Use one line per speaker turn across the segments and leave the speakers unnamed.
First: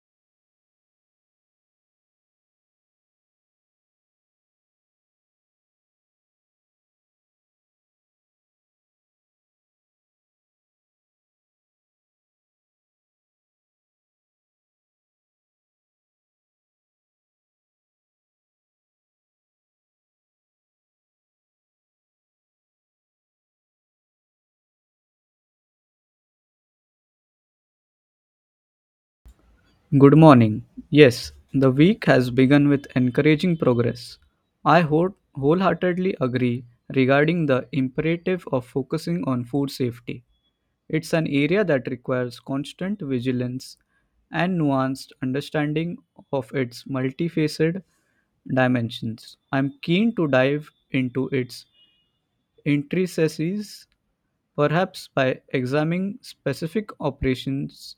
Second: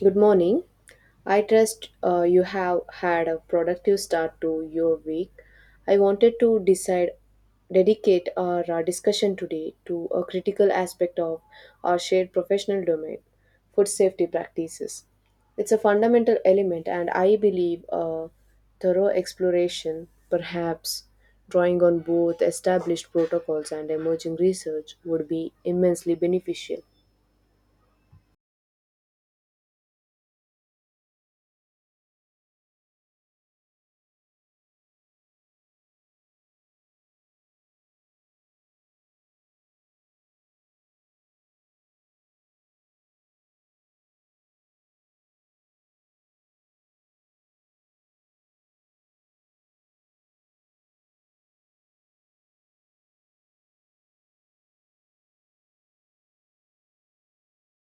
Good morning. I trust you have had a productive start to your week. I wanted to decide, Dedicate our discussion today to a critical aspect of our shared professional domain, food safety practices. It's a fundamental element, and I believe a thorough exploration, perhaps drawing on both established protocols and emerging research, would be immensely beneficial.
Good morning. Yes, the week has begun with encouraging progress. I wholeheartedly agree regarding the imperative of focusing on food safety. It's an area that requires constant vigilance and nuanced understanding of its multifaceted dimensions. I'm keen to dive into its intricacies perhaps by examining specific operations,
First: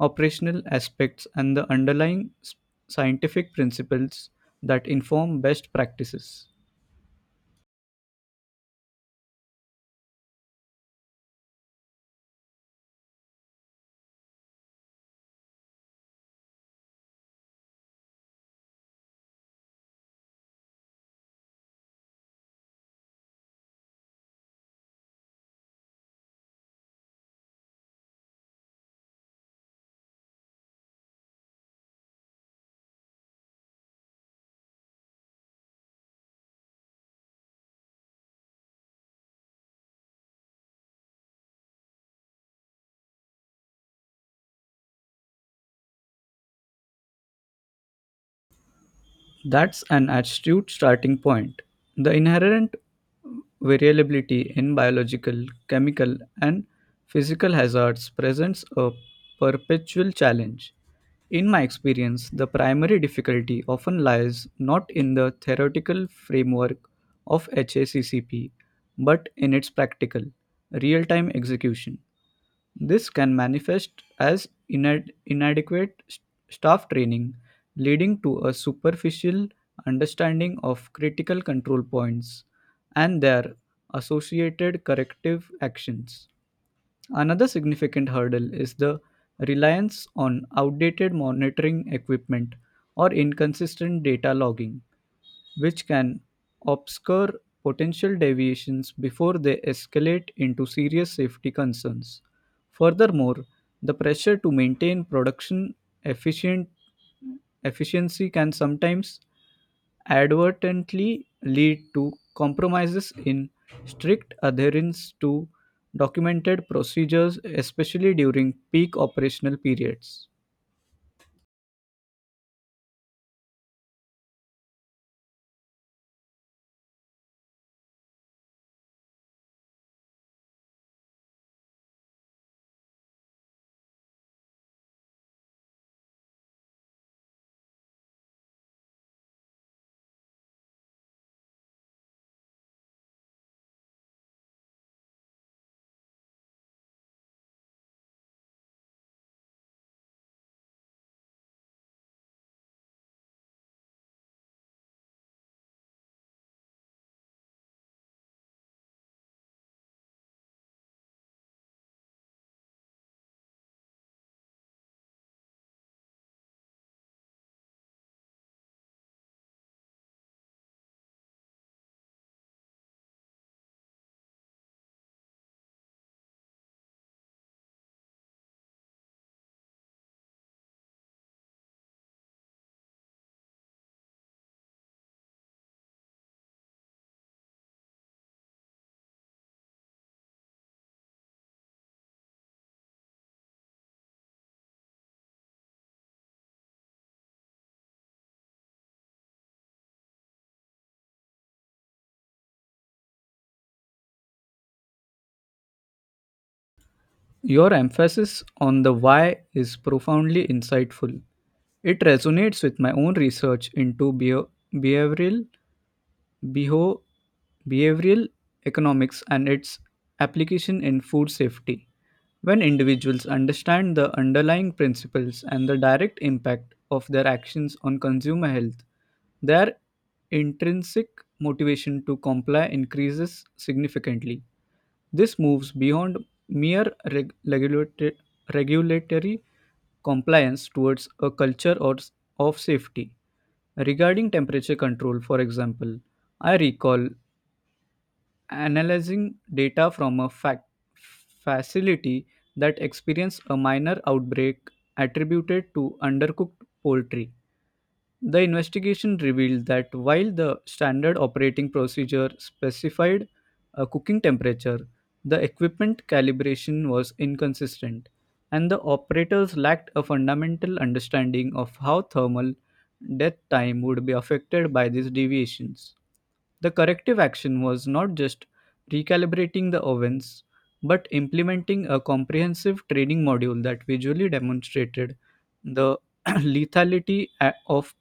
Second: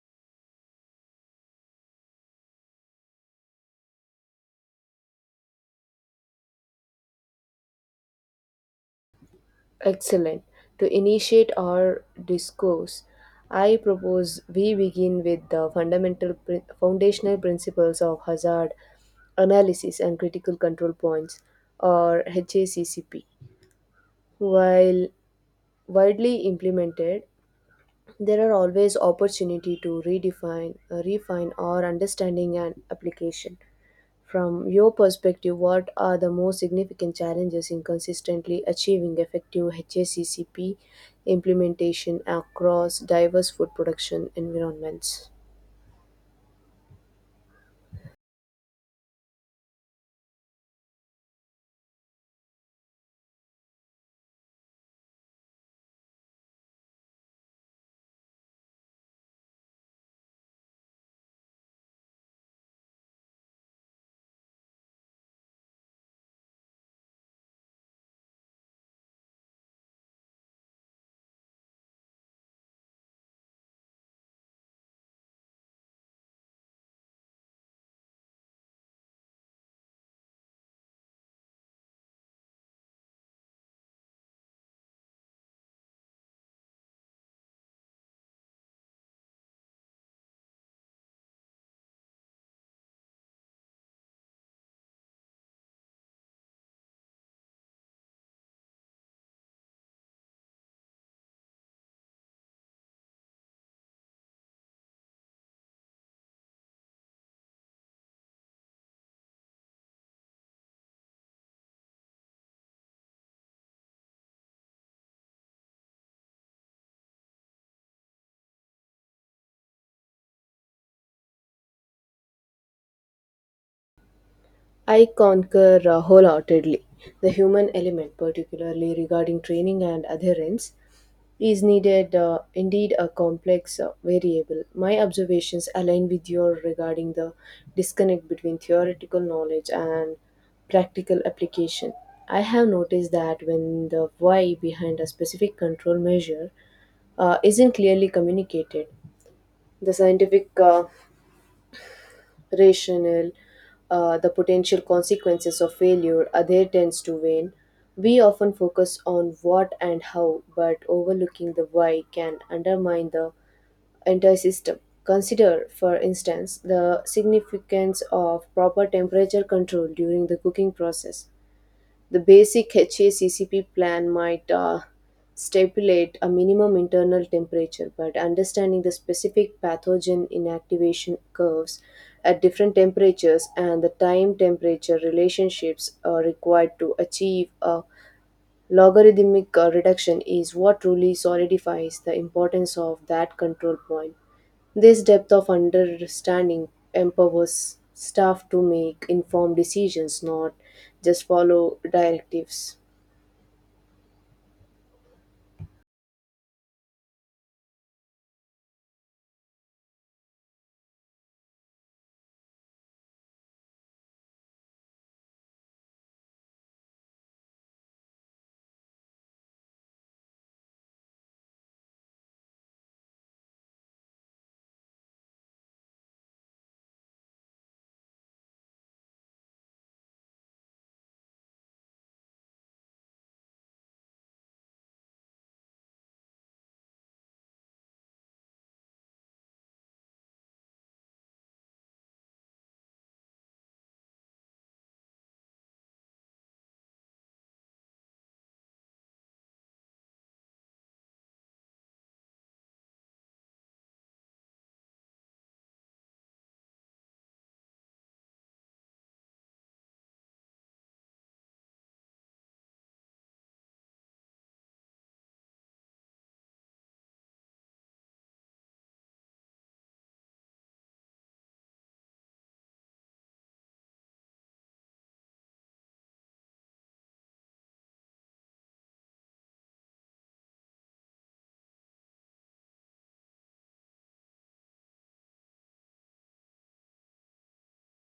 operational aspects, and the underlying scientific principles that inform best practices.
Excellent. To initiate our discourse, I propose we begin with the foundational principles of hazard analysis and critical control points, or HACCP. While widely implemented, there are always opportunity to refine our understanding and application. From your perspective, what are the most significant challenges in consistently achieving effective HACCP implementation across diverse food production environments?
That's an astute starting point. The inherent variability in biological, chemical, and physical hazards presents a perpetual challenge. In my experience, the primary difficulty often lies not in the theoretical framework of HACCP but in its practical, real time execution. This can manifest as inadequate staff training, leading to a superficial understanding of critical control points and their associated corrective actions. Another significant hurdle is the reliance on outdated monitoring equipment or inconsistent data logging which can obscure potential deviations before they escalate into serious safety concerns. Furthermore, the pressure to maintain production efficient efficiency can sometimes advertently lead to compromises in strict adherence to documented procedures, especially during peak operational periods.
I concur wholeheartedly. The human element, particularly regarding training and adherence, is needed indeed a complex variable. My observations align with your regarding the disconnect between theoretical knowledge and practical application. I have noticed that when the why behind a specific control measure isn't clearly communicated, the scientific rational, the potential consequences of failure, other tends to wane. We often focus on what and how, but overlooking the why can undermine the entire system. Consider, for instance, the significance of proper temperature control during the cooking process. The basic HACCP plan might stipulate a minimum internal temperature, but understanding the specific pathogen inactivation curves at different temperatures and the time temperature relationships are required to achieve a logarithmic reduction is what truly solidifies the importance of that control point. This depth of understanding empowers staff to make informed decisions, not just follow directives.
Your emphasis on the why is profoundly insightful. It resonates with my own research into beho- behavioral economics and its application in food safety. When individuals understand the underlying principles and the direct impact of their actions on consumer health, their intrinsic motivation to comply increases significantly. This moves beyond mere regulatory compliance towards a culture or of safety. Regarding temperature control, for example, I recall analyzing data from a facility that experienced a minor outbreak attributed to undercooked poultry. The investigation revealed that while the standard operating procedure specified a cooking temperature, the equipment calibration was inconsistent, and the operators lacked a fundamental understanding of how thermal death time would be affected by these deviations. The corrective action was not just recalibrating the ovens, but implementing a comprehensive training module that visually demonstrated the lethality of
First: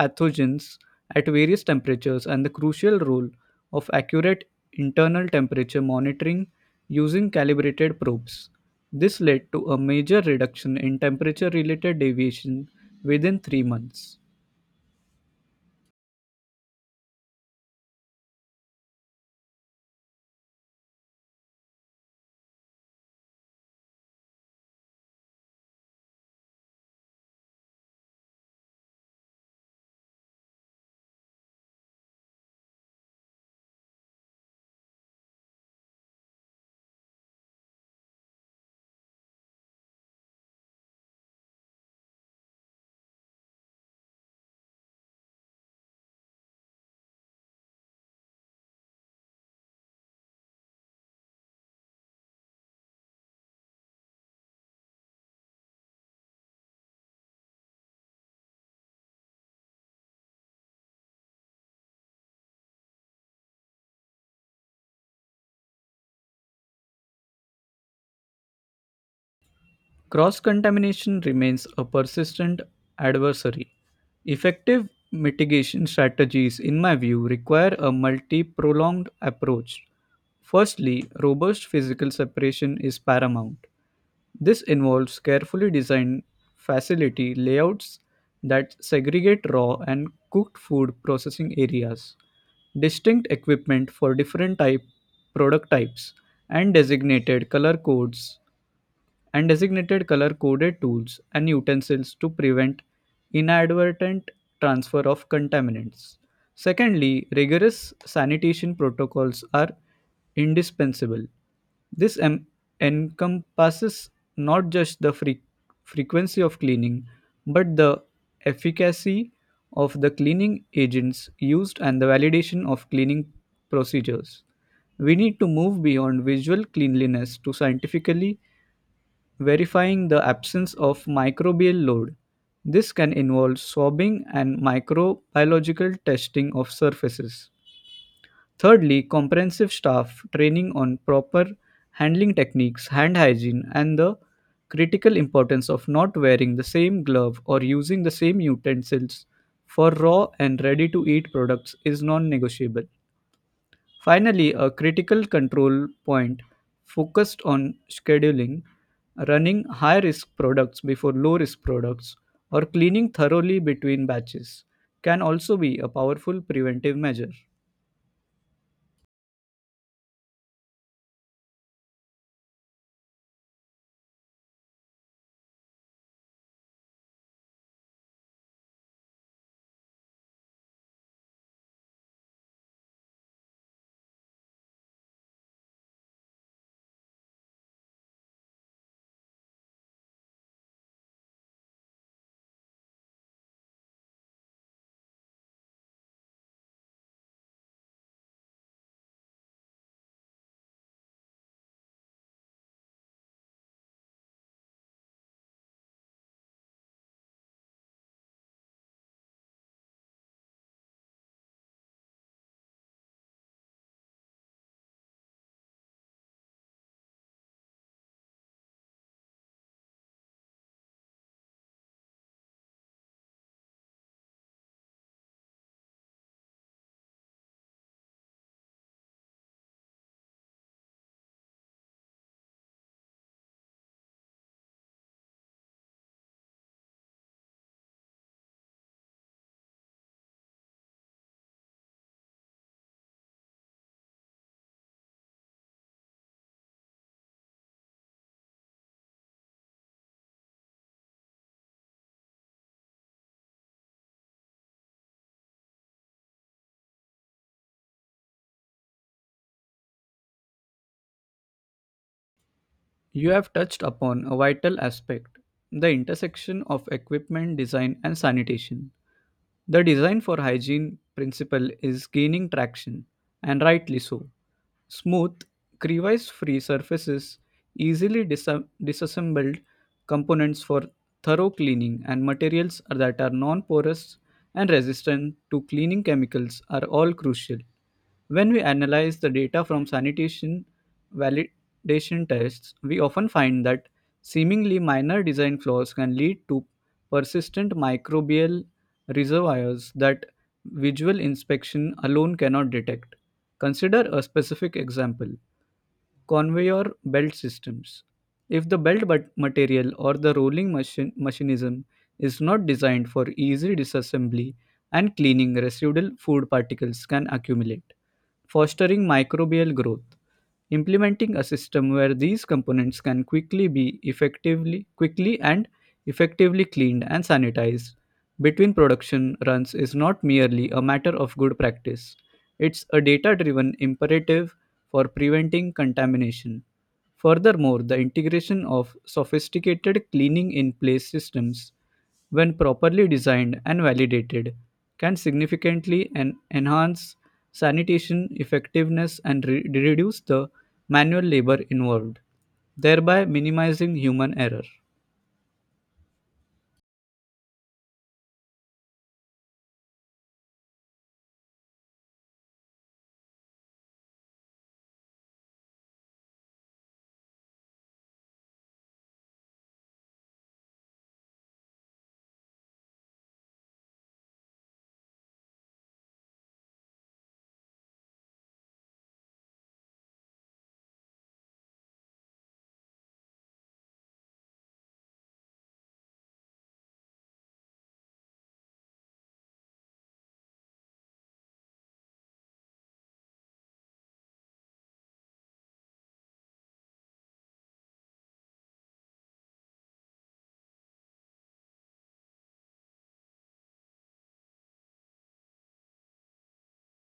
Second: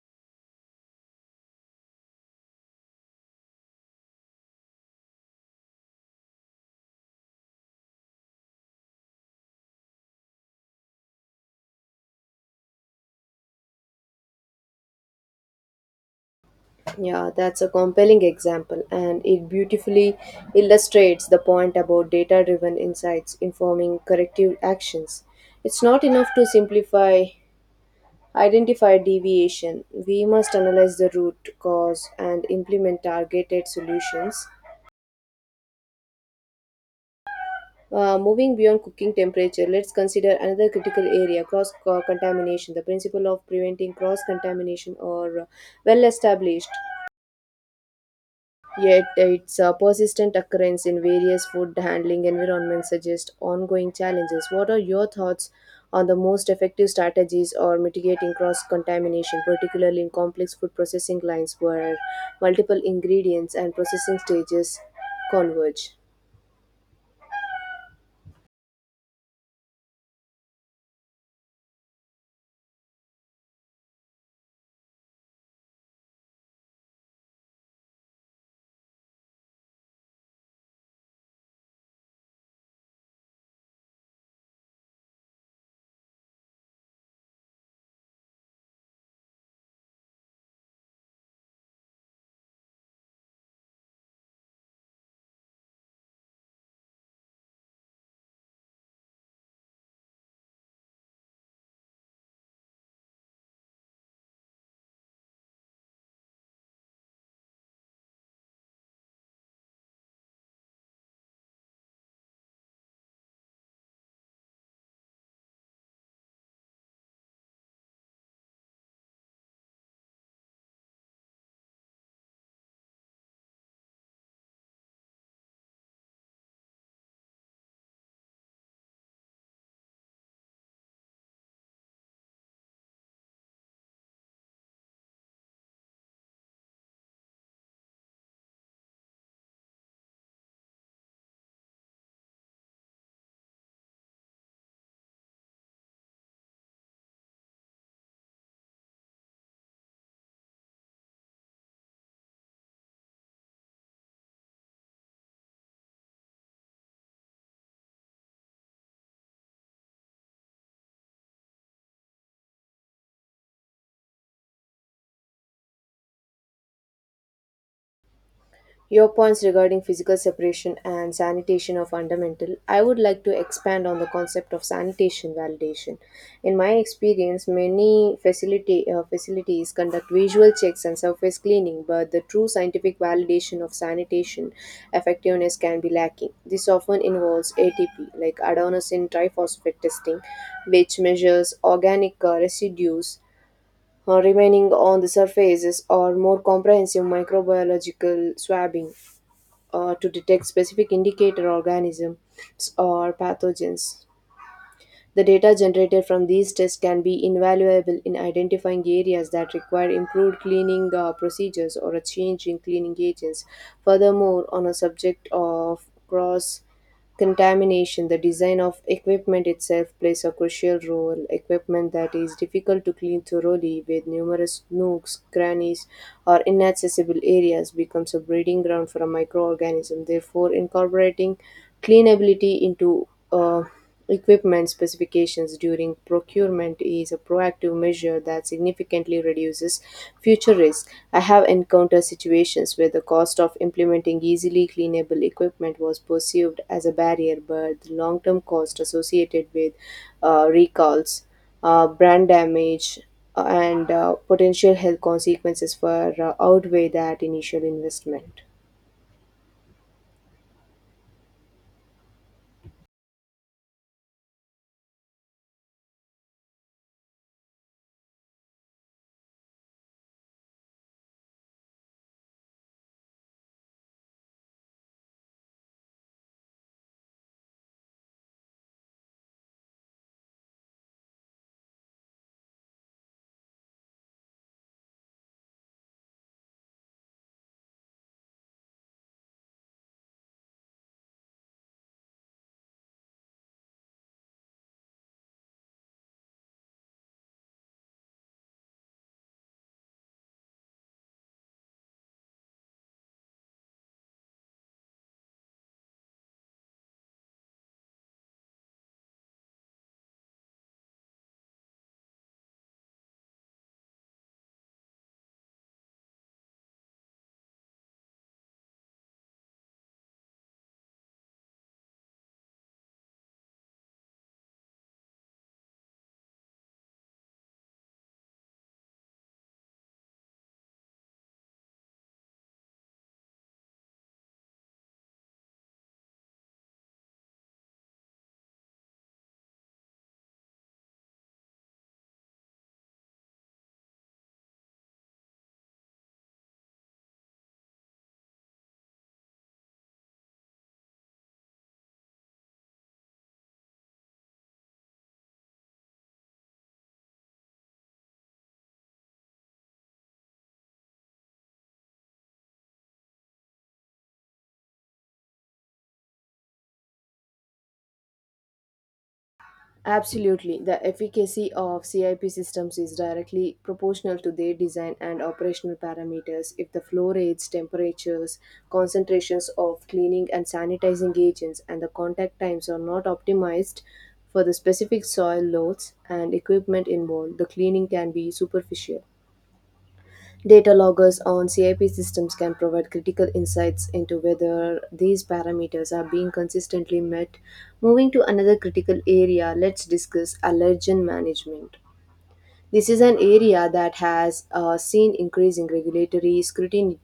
pathogens at various temperatures and the crucial role of accurate internal temperature monitoring using calibrated probes. This led to a major reduction in temperature related deviation within 3 months.
Yeah, that's a compelling example, and it beautifully illustrates the point about data driven insights informing corrective actions. It's not enough to simplify identify deviation. We must analyze the root cause and implement targeted solutions. Moving beyond cooking temperature, let's consider another critical area: cross contamination. The principle of preventing cross contamination or well established. Yet, its persistent occurrence in various food handling environments suggests ongoing challenges. What are your thoughts on the most effective strategies or mitigating cross contamination, particularly in complex food processing lines where multiple ingredients and processing stages converge?
Cross contamination remains a persistent adversary. Effective mitigation strategies, in my view, require a multi prolonged approach. Firstly, robust physical separation is paramount. This involves carefully designed facility layouts that segregate raw and cooked food processing areas, distinct equipment for different type product types, and designated color coded tools and utensils to prevent inadvertent transfer of contaminants. Secondly, rigorous sanitation protocols are indispensable. This encompasses not just the frequency of cleaning, but the efficacy of the cleaning agents used and the validation of cleaning procedures. We need to move beyond visual cleanliness to scientifically verifying the absence of microbial load. This can involve swabbing and microbiological testing of surfaces. Thirdly, comprehensive staff training on proper handling techniques, hand hygiene, and the critical importance of not wearing the same glove or using the same utensils for raw and ready to eat products is non negotiable. Finally, a critical control point focused on scheduling, running high risk products before low risk products, or cleaning thoroughly between batches can also be a powerful preventive measure.
Your points regarding physical separation and sanitation are fundamental. I would like to expand on the concept of sanitation validation. In my experience, many facilities conduct visual checks and surface cleaning, but the true scientific validation of sanitation effectiveness can be lacking. This often involves ATP, like adenosine triphosphate testing, which measures organic residues remaining on the surfaces, or more comprehensive microbiological swabbing to detect specific indicator organisms or pathogens. The data generated from these tests can be invaluable in identifying areas that require improved cleaning procedures or a change in cleaning agents. Furthermore, on a subject of cross contamination, the design of equipment itself plays a crucial role. Equipment that is difficult to clean thoroughly, with numerous nooks, crannies, or inaccessible areas, becomes a breeding ground for a microorganism. Therefore, incorporating cleanability into equipment specifications during procurement is a proactive measure that significantly reduces future risk. I have encountered situations where the cost of implementing easily cleanable equipment was perceived as a barrier, but the long term cost associated with recalls, brand damage, and potential health consequences far outweigh that initial investment.
You have touched upon a vital aspect: the intersection of equipment design and sanitation. The design for hygiene principle is gaining traction, and rightly so. Smooth, crevice free surfaces, easily disassembled components for thorough cleaning, and materials that are non porous and resistant to cleaning chemicals are all crucial. When we analyze the data from sanitation validation tests, we often find that seemingly minor design flaws can lead to persistent microbial reservoirs that visual inspection alone cannot detect. Consider a specific example: conveyor belt systems. If the belt but material or the machinism is not designed for easy disassembly and cleaning, residual food particles can accumulate, fostering microbial growth. Implementing a system where these components can quickly and effectively cleaned and sanitized between production runs is not merely a matter of good practice, it's a data driven imperative for preventing contamination. Furthermore, the integration of sophisticated cleaning in place systems, when properly designed and validated, can significantly enhance sanitation effectiveness and reduce the manual labor involved, thereby minimizing human error.
Absolutely. The efficacy of CIP systems is directly proportional to their design and operational parameters. If the flow rates, temperatures, concentrations of cleaning and sanitizing agents, and the contact times are not optimized for the specific soil loads and equipment involved, the cleaning can be superficial. Data loggers on CIP systems can provide critical insights into whether these parameters are being consistently met. Moving to another critical area, let's discuss allergen management. This is an area that has seen increasing regulatory scrutiny,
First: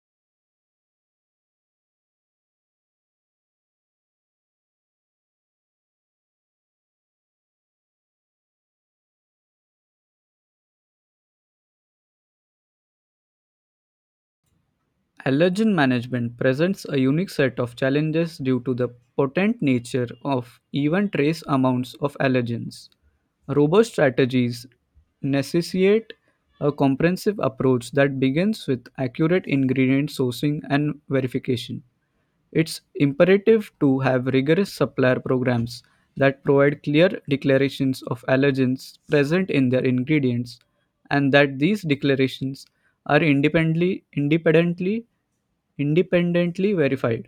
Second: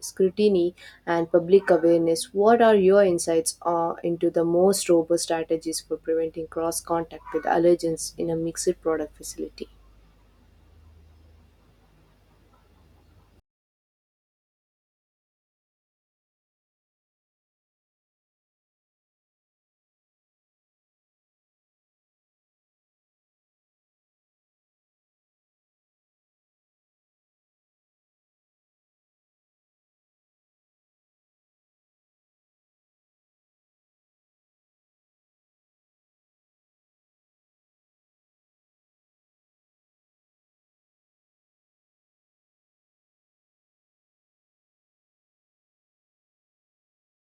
scrutiny and public awareness. What are your insights into the most robust strategies for preventing cross contact with allergens in a mixed product facility?
Allergen management presents a unique set of challenges due to the potent nature of even trace amounts of allergens. Robust strategies necessitate a comprehensive approach that begins with accurate ingredient sourcing and verification. It's imperative to have rigorous supplier programs that provide clear declarations of allergens present in their ingredients and that these declarations are independently independently verified.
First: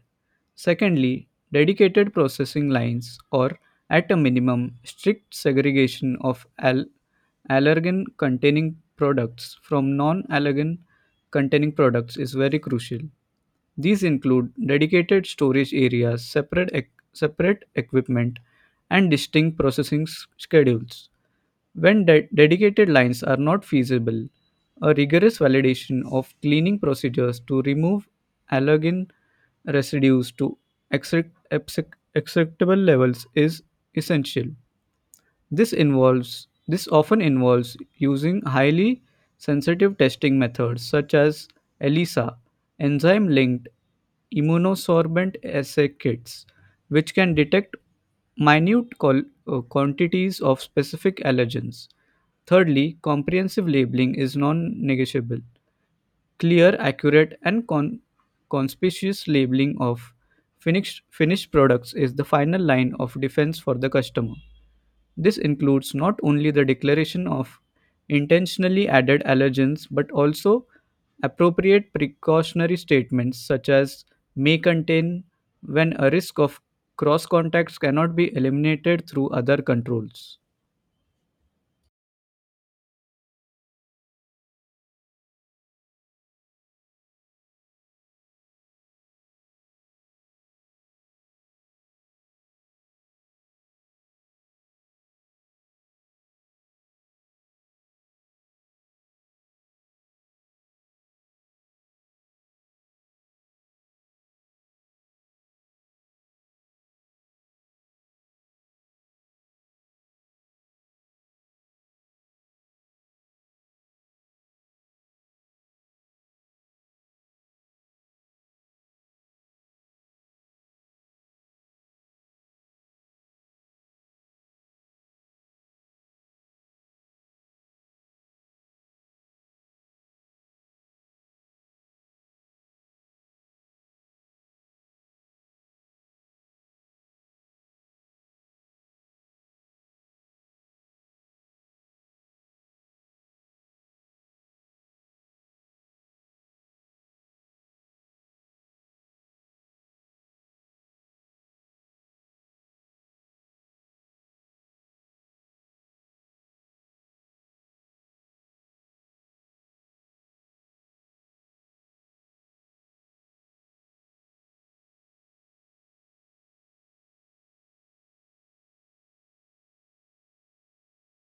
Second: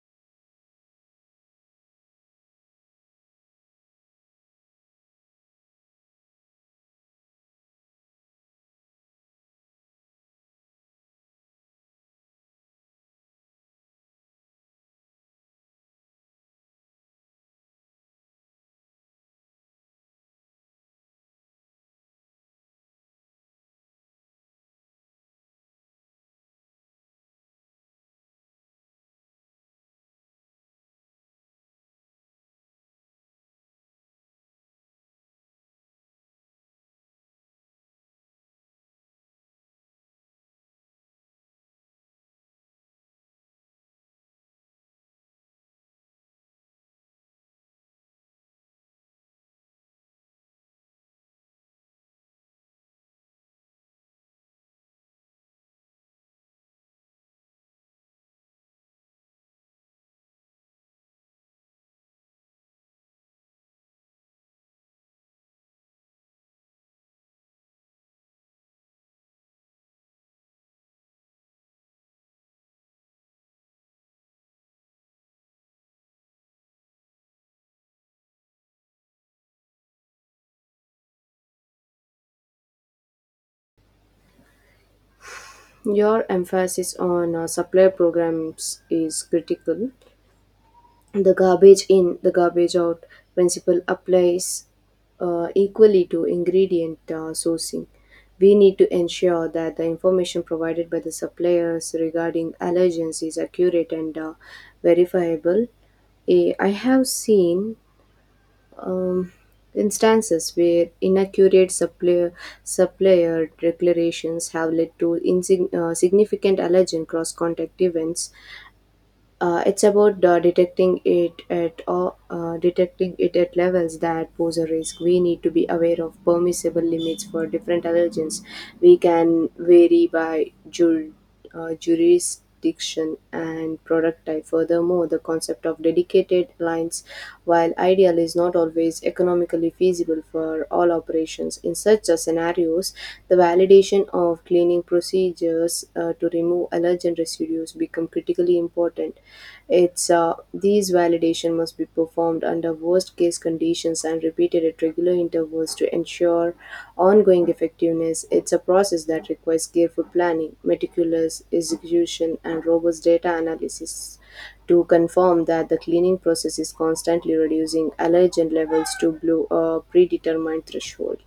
Secondly, dedicated processing lines or, at a minimum, strict segregation of allergen containing products from non allergen containing products is very crucial. These include dedicated storage areas, separate equipment, and distinct processing schedules. When dedicated lines are not feasible, a rigorous validation of cleaning procedures to remove allergen residues to acceptable levels is essential. This often involves using highly sensitive testing methods such as ELISA, enzyme linked immunosorbent assay kits, which can detect quantities of specific allergens. Thirdly, comprehensive labeling is non negotiable. Clear, accurate, and conspicuous labeling of finished products is the final line of defense for the customer. This includes not only the declaration of intentionally added allergens but also appropriate precautionary statements such as "may contain" when a risk of cross contacts cannot be eliminated through other controls.
Your emphasis on supply programs is critical. The garbage in, the garbage out principle applies equally to ingredient sourcing. We need to ensure that the information provided by the suppliers regarding allergens is accurate and verifiable. I have seen um, instances where supplier declarations have led to insignificant significant alleged cross-contact events it's about detecting it at levels that pose a risk. We need to be aware of permissible limits for different allergens. We can vary by jurisdiction and product type. Furthermore, the concept of dedicated lines, while ideal, is not always economically feasible for all operations. In such scenarios, the validation of cleaning procedures to remove allergen residues become critically important. It's These validation must be performed under worst case conditions and repeated at regular intervals to ensure ongoing effectiveness. It's a process that requires careful planning, meticulous execution, and robust data analysis to confirm that the cleaning process is constantly reducing allergen levels to below a predetermined threshold.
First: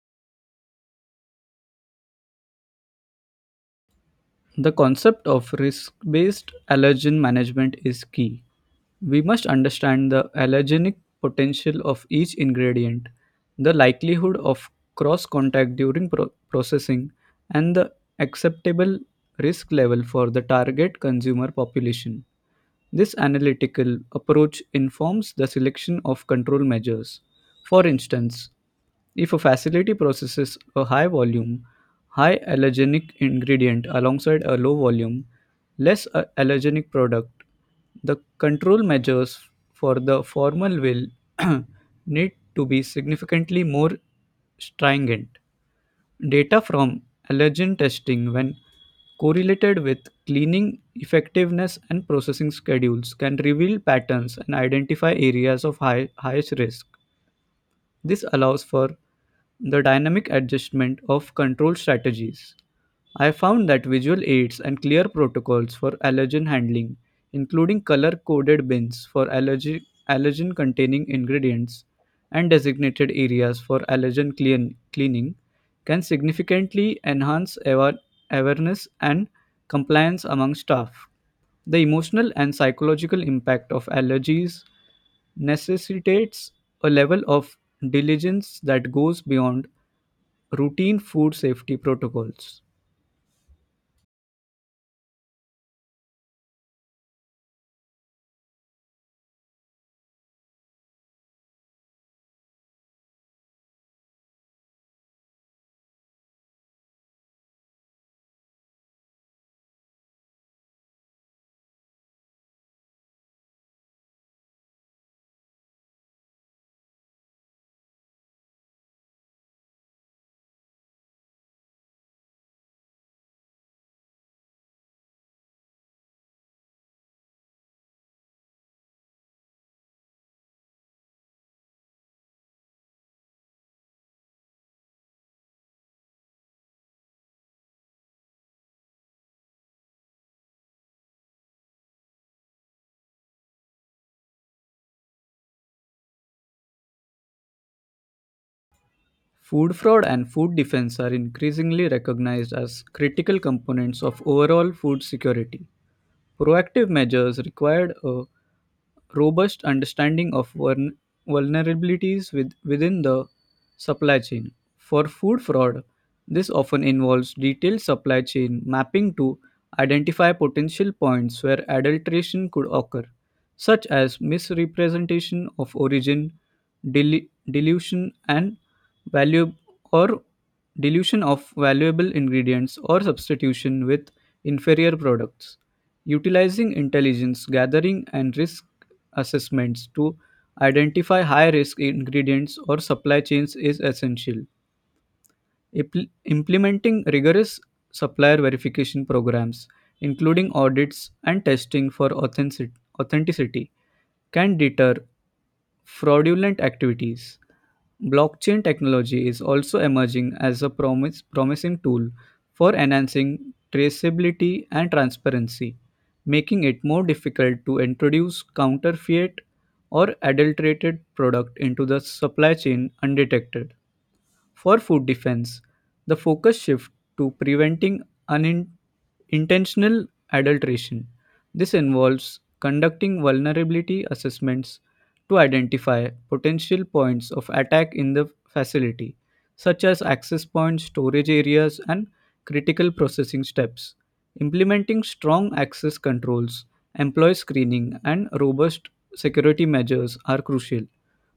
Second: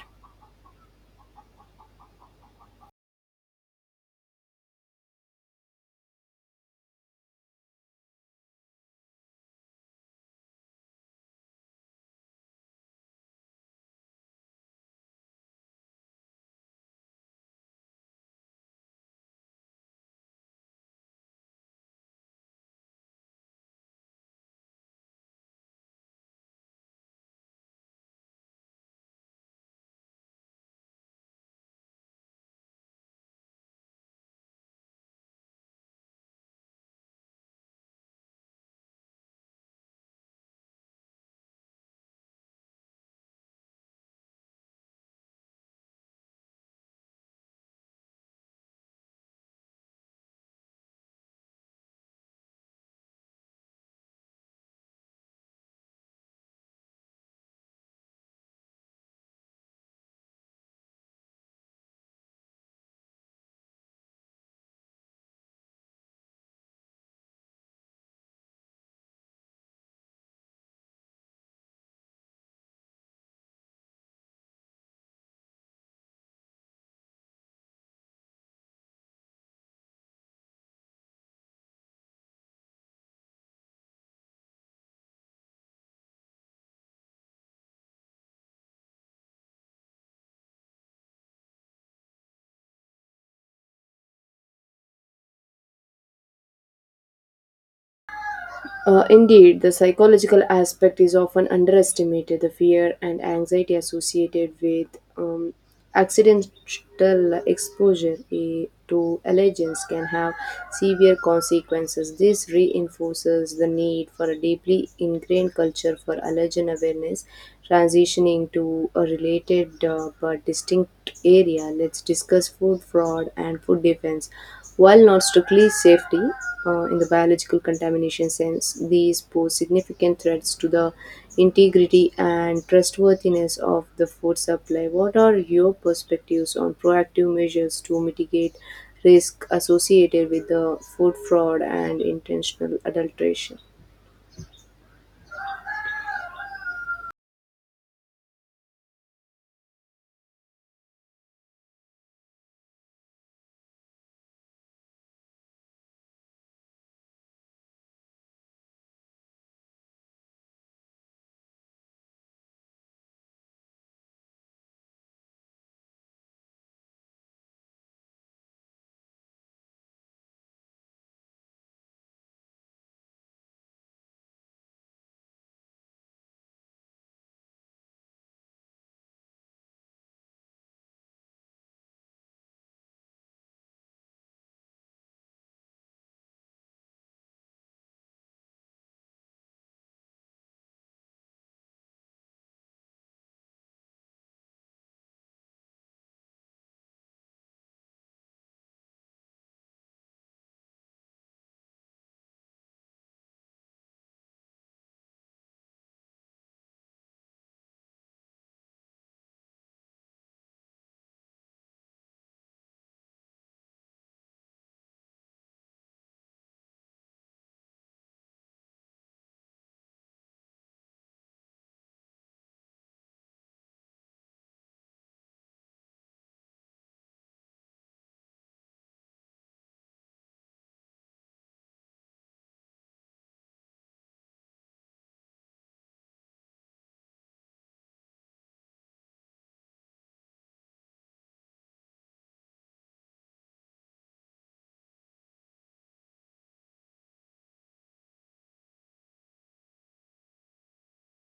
The concept of risk based allergen management is key. We must understand the allergenic potential of each ingredient, the likelihood of cross contact during processing, and the acceptable risk level for the target consumer population. This analytical approach informs the selection of control measures. For instance, if a facility processes a high volume, high allergenic ingredient alongside a low volume, allergenic product, the control measures for the formal will need to be significantly more stringent. Data from allergen testing, when correlated with cleaning effectiveness and processing schedules, can reveal patterns and identify areas of highest risk. This allows for the dynamic adjustment of control strategies. I found that visual aids and clear protocols for allergen handling, including color coded bins for allergen containing ingredients and designated areas for cleaning, can significantly enhance awareness and compliance among staff. The emotional and psychological impact of allergies necessitates a level of diligence that goes beyond routine food safety protocols.
Indeed, the psychological aspect is often underestimated. The fear and anxiety associated with um, accidental exposure to allergens can have severe consequences. This reinforces the need for a deeply ingrained culture for allergen awareness. Transitioning to a related but distinct area, let's discuss food fraud and food defense. While not strictly safety in the biological contamination sense, these pose significant threats to the integrity and trustworthiness of the food supply. What are your perspectives on proactive measures to mitigate risk associated with the food fraud and intentional adulteration?
Food fraud and food defense are increasingly recognized as critical components of overall food security. Proactive measures required a robust understanding of vulnerabilities within the supply chain. For food fraud, this often involves detailed supply chain mapping to identify potential points where adulteration could occur, such as misrepresentation of origin, delu- dilution, and value or dilution of valuable ingredients or substitution with inferior products. Utilizing intelligence gathering and risk assessments to identify high risk ingredients or supply chains is essential. Implementing rigorous supplier verification programs, including audits and testing for authenticity, can deter fraudulent activities. Blockchain technology is also emerging as a promising tool for enhancing traceability and transparency, making it more difficult to introduce counterfeit or adulterated product into the supply chain undetected. For food defense, the focus shifts to preventing unintentional adulteration. This involves conducting vulnerability assessments to identify potential points of attack in the facility, such as access points, storage areas, and critical processing steps. Implementing strong access controls, employee screening, and robust security measures are crucial.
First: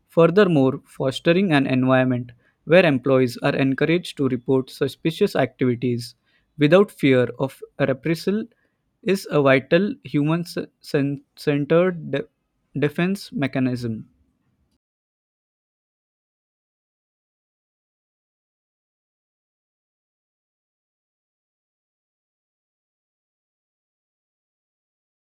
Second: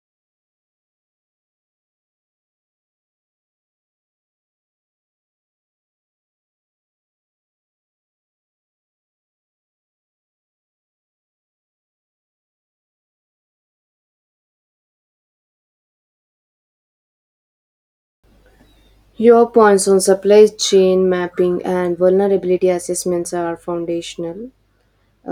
Furthermore, fostering an environment where employees are encouraged to report suspicious activities without fear of reprisal is a vital human centered defense mechanism.
Your points on supply chain mapping and vulnerability assessments are foundational.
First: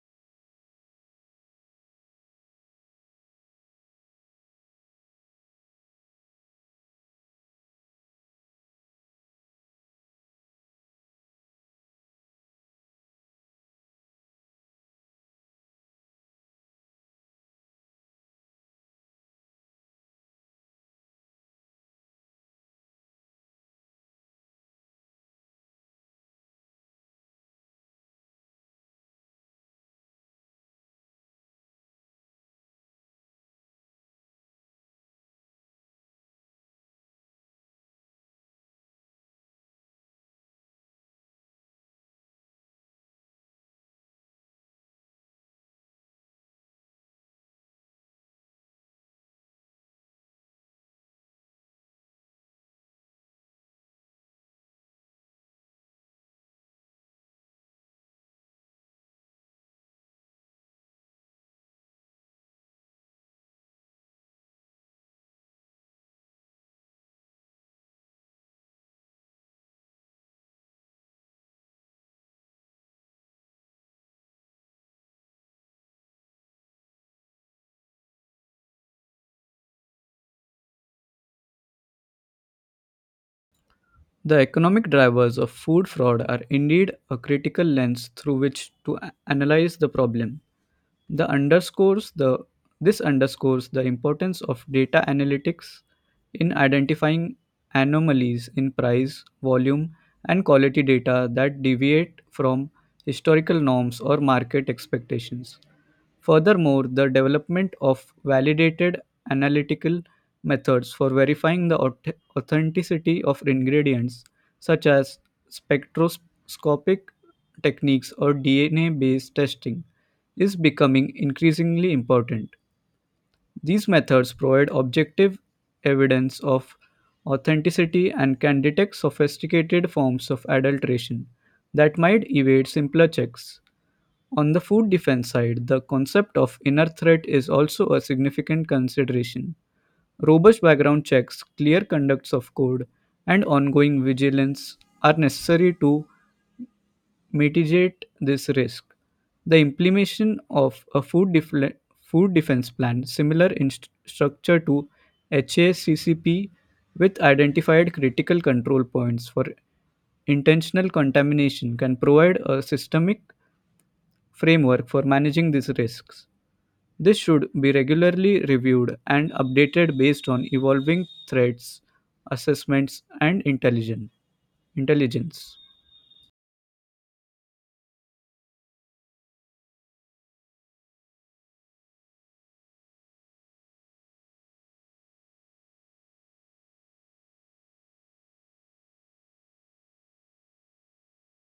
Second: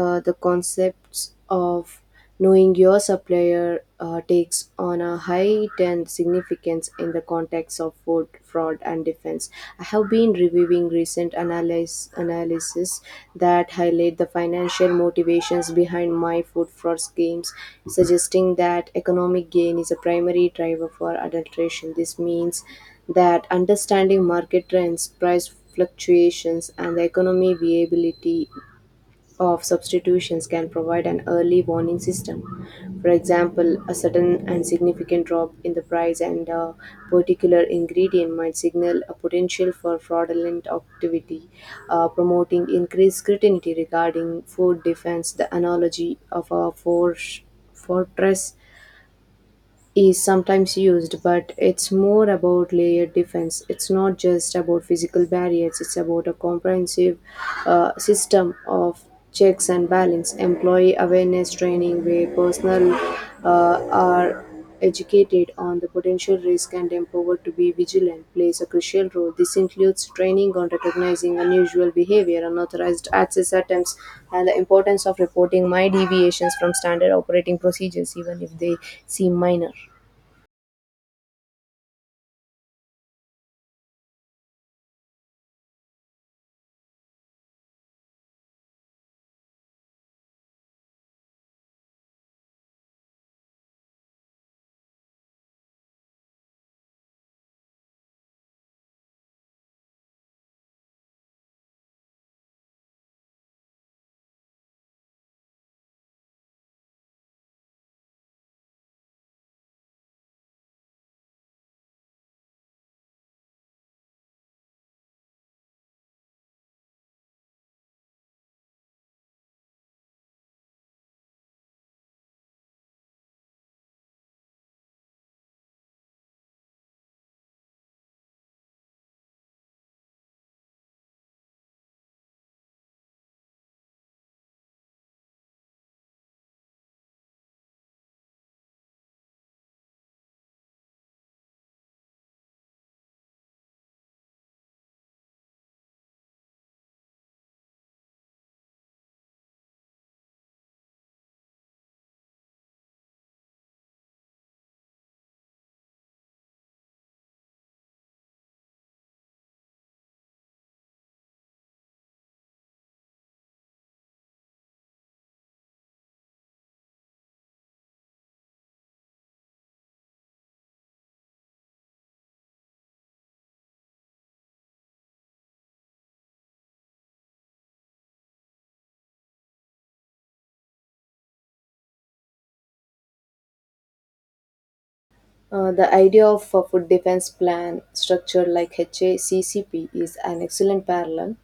The concepts of knowing your supplier takes on a heightened significance in the context of food fraud and defense. I have been reviewing recent analysis that highlight the financial motivations behind my food fraud schemes, suggesting that economic gain is a primary driver for adulteration. This means that understanding market trends, price fluctuations, and the economy viability of substitutions can provide an early warning system. For example, a sudden and significant drop in the price and a particular ingredient might signal a potential for fraudulent activity, promoting increased scrutiny regarding food defense. The analogy of a force fortress is sometimes used, but it's more about layered defense. It's not just about physical barriers, it's about a comprehensive system of checks and balance, employee awareness training, where personnel are educated on the potential risk and empowered to be vigilant plays a crucial role. This includes training on recognizing unusual behavior, unauthorized access attempts, and the importance of reporting my deviations from standard operating procedures, even if they seem minor.
The economic drivers of food fraud are indeed a critical lens through which to analyze the problem. The underscores the this underscores the importance of data analytics in identifying anomalies in price, volume, and quality data that deviate from historical norms or market expectations. Furthermore, the development of validated analytical methods for verifying the authenticity of ingredients, such as spectroscopic techniques or DNA based testing, is becoming increasingly important. These methods provide objective evidence of authenticity and can detect sophisticated forms of adulteration that might evade simpler checks. On the food defense side, the concept of inner threat is also a significant consideration. Robust background checks, clear conducts of code, and ongoing vigilance are necessary to mitigate this risk. The implementation of a food defense plan, similar in structure to HACCP, with identified critical control points for intentional contamination, can provide a systemic framework for managing these risks. This should be regularly reviewed and updated based on evolving threats, assessments, and intelligence.
The idea of a food defense plan structured like HACCP is an excellent parallel.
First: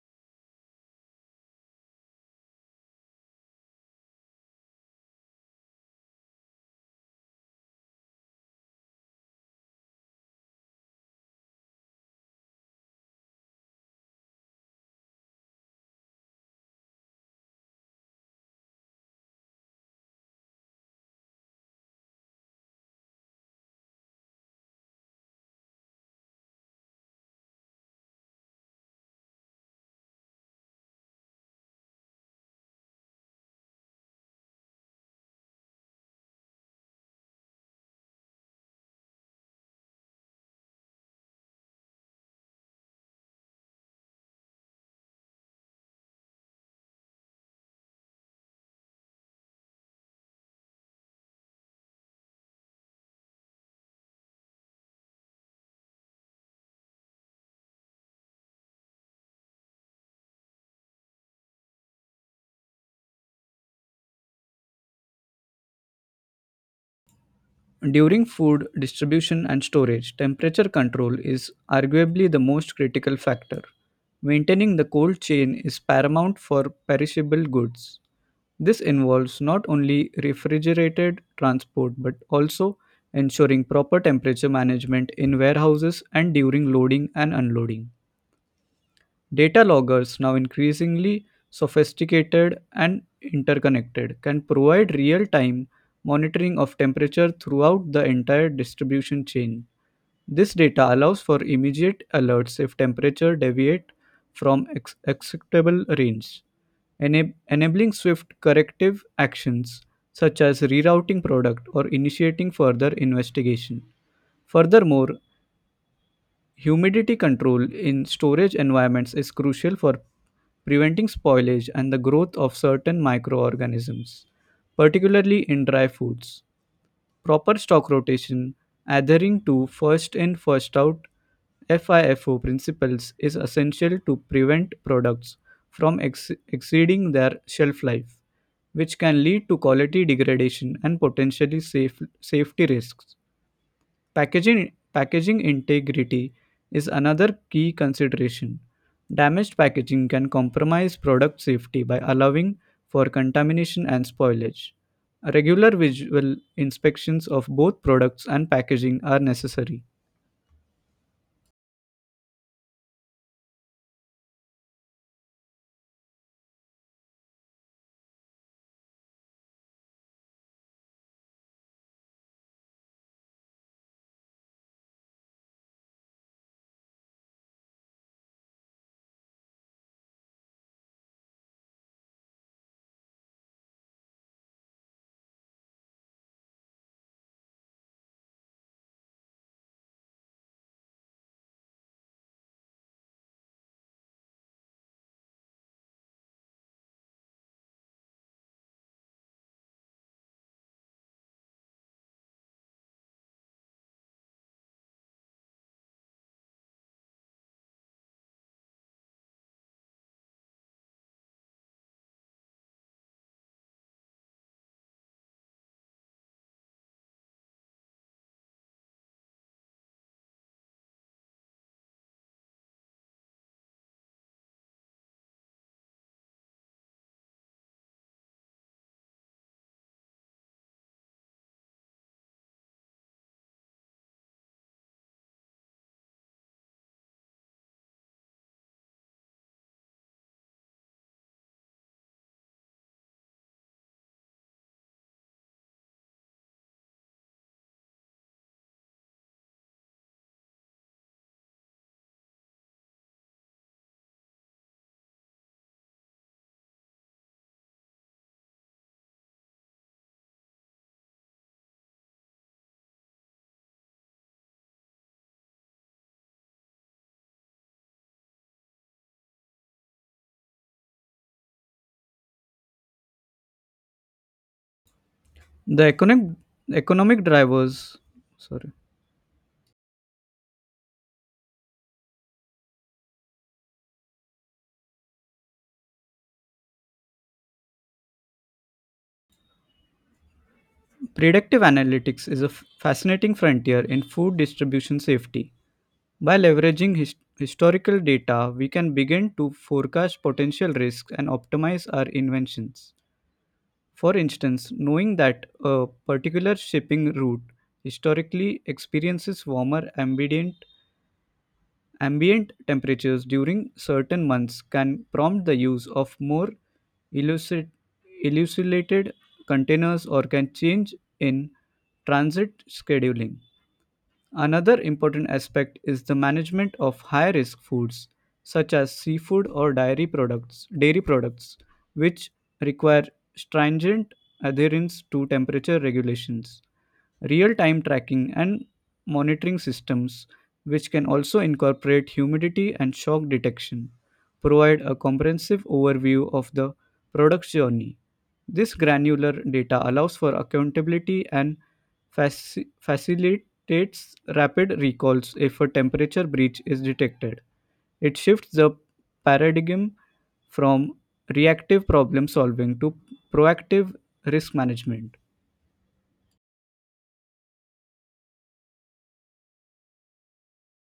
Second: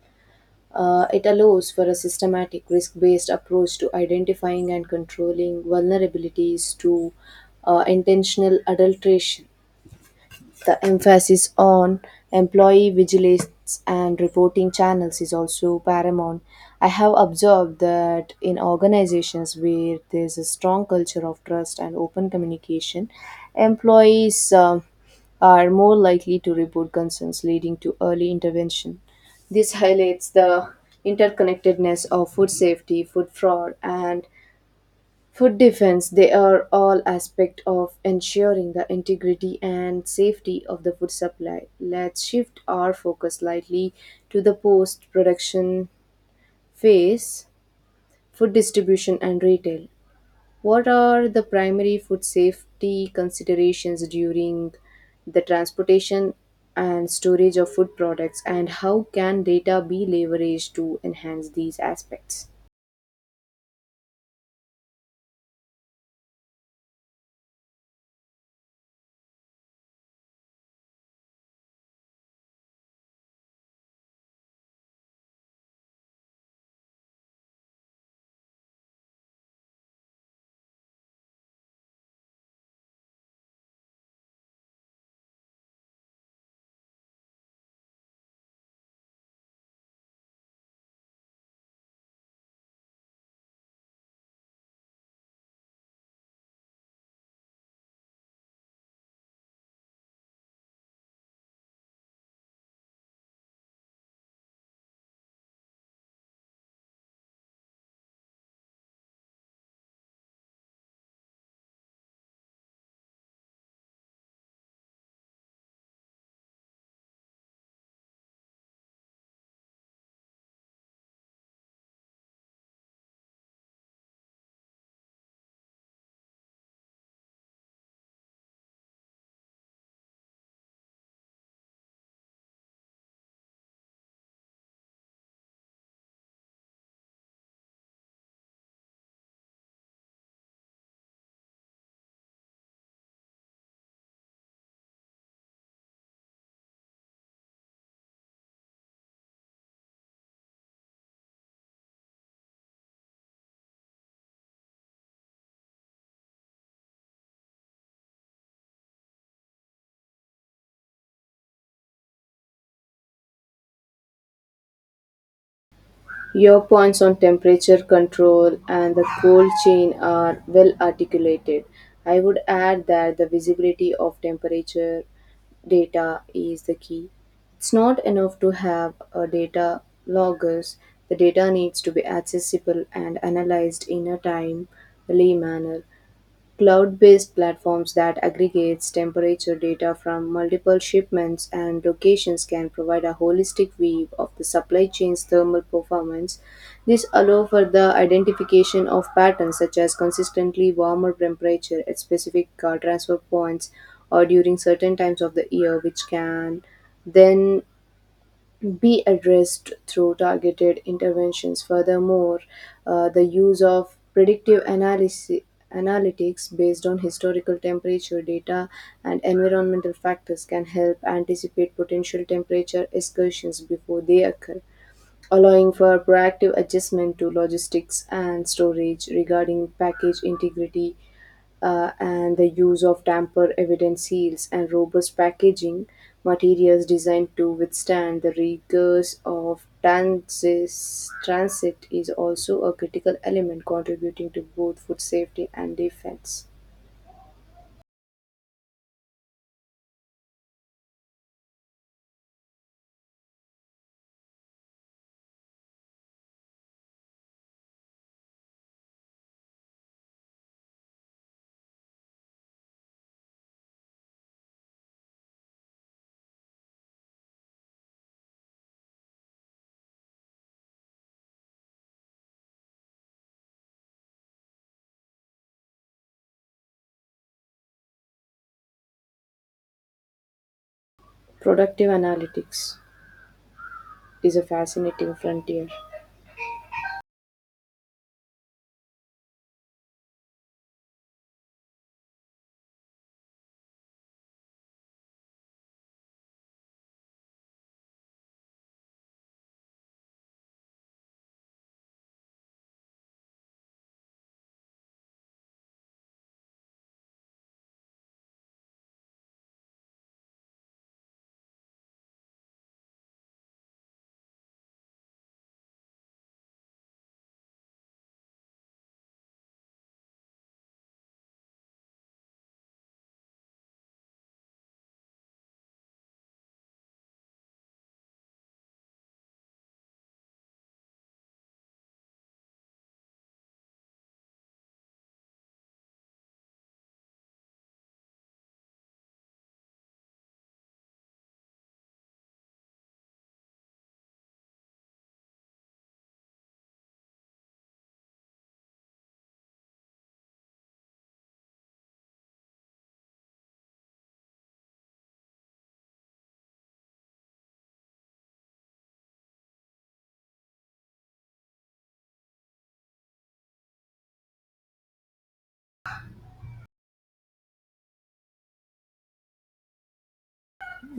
It allows for a systematic risk based approach to identifying and controlling vulnerabilities to intentional adulteration. The emphasis on employee vigilance and reporting channels is also paramount. I have observed that in organizations where there's a strong culture of trust and open communication, employees are more likely to report concerns, leading to early intervention. This highlights the interconnectedness of food safety, food fraud, and food defense. They are all aspect of ensuring the integrity and safety of the food supply. Let's shift our focus slightly to the post production phase, food distribution and retail. What are the primary food safety considerations during the transportation and storage of food products, and how can data be leveraged to enhance these aspects?
During food distribution and storage, temperature control is arguably the most critical factor. Maintaining the cold chain is paramount for perishable goods. This involves not only refrigerated transport but also ensuring proper temperature management in warehouses and during loading and unloading. Data loggers, now increasingly sophisticated and interconnected, can provide real time monitoring of temperature throughout the entire distribution chain. This data allows for immediate alerts if temperature deviate from acceptable range, enabling swift corrective actions such as rerouting product or initiating further investigation. Furthermore, humidity control in storage environments is crucial for preventing spoilage and the growth of certain microorganisms, particularly in dry foods. Proper stock rotation, adhering to first in first out, FIFO principles, is essential to prevent products from exceeding their shelf life, which can lead to quality degradation and potentially safety risks. Packaging integrity is another key consideration. Damaged packaging can compromise product safety by allowing for contamination and spoilage. Regular visual inspections of both products and packaging are necessary.
Your points on temperature control and the cold chain are well articulated. I would add that the visibility of temperature data is the key. It's not enough to have a data loggers. The data needs to be accessible and analyzed in a timely manner. Cloud-based platforms that aggregates temperature data from multiple shipments and locations can provide a holistic view of the supply chain's thermal performance. This allows for the identification of patterns, such as consistently warmer temperature at specific transfer points or during certain times of the year, which can then be addressed through targeted interventions. Furthermore, the use of predictive analytics based on historical temperature data and environmental factors can help anticipate potential temperature excursions before they occur, allowing for proactive adjustment to logistics and storage. Regarding package integrity, and the use of tamper evident seals and robust packaging materials designed to withstand the rigors of transit is also a critical element contributing to both food safety and defense.
The economic drivers, sorry,
Productive analytics is a fascinating frontier.
predictive analytics is a fascinating frontier in food distribution safety. By leveraging historical data, we can begin to forecast potential risks and optimize our inventions. For instance, knowing that a particular shipping route historically experiences ambient temperatures during certain months can prompt the use of more elucid, elucidated containers or can change in transit scheduling. Another important aspect is the management of high-risk foods such as seafood or dairy products, which require stringent adherence to temperature regulations, real time tracking and monitoring systems, which can also incorporate humidity and shock detection, provide a comprehensive overview of the product's journey. This granular data allows for accountability and facilitates rapid recalls if a temperature breach is detected. It shifts the paradigm from reactive problem solving to proactive risk management.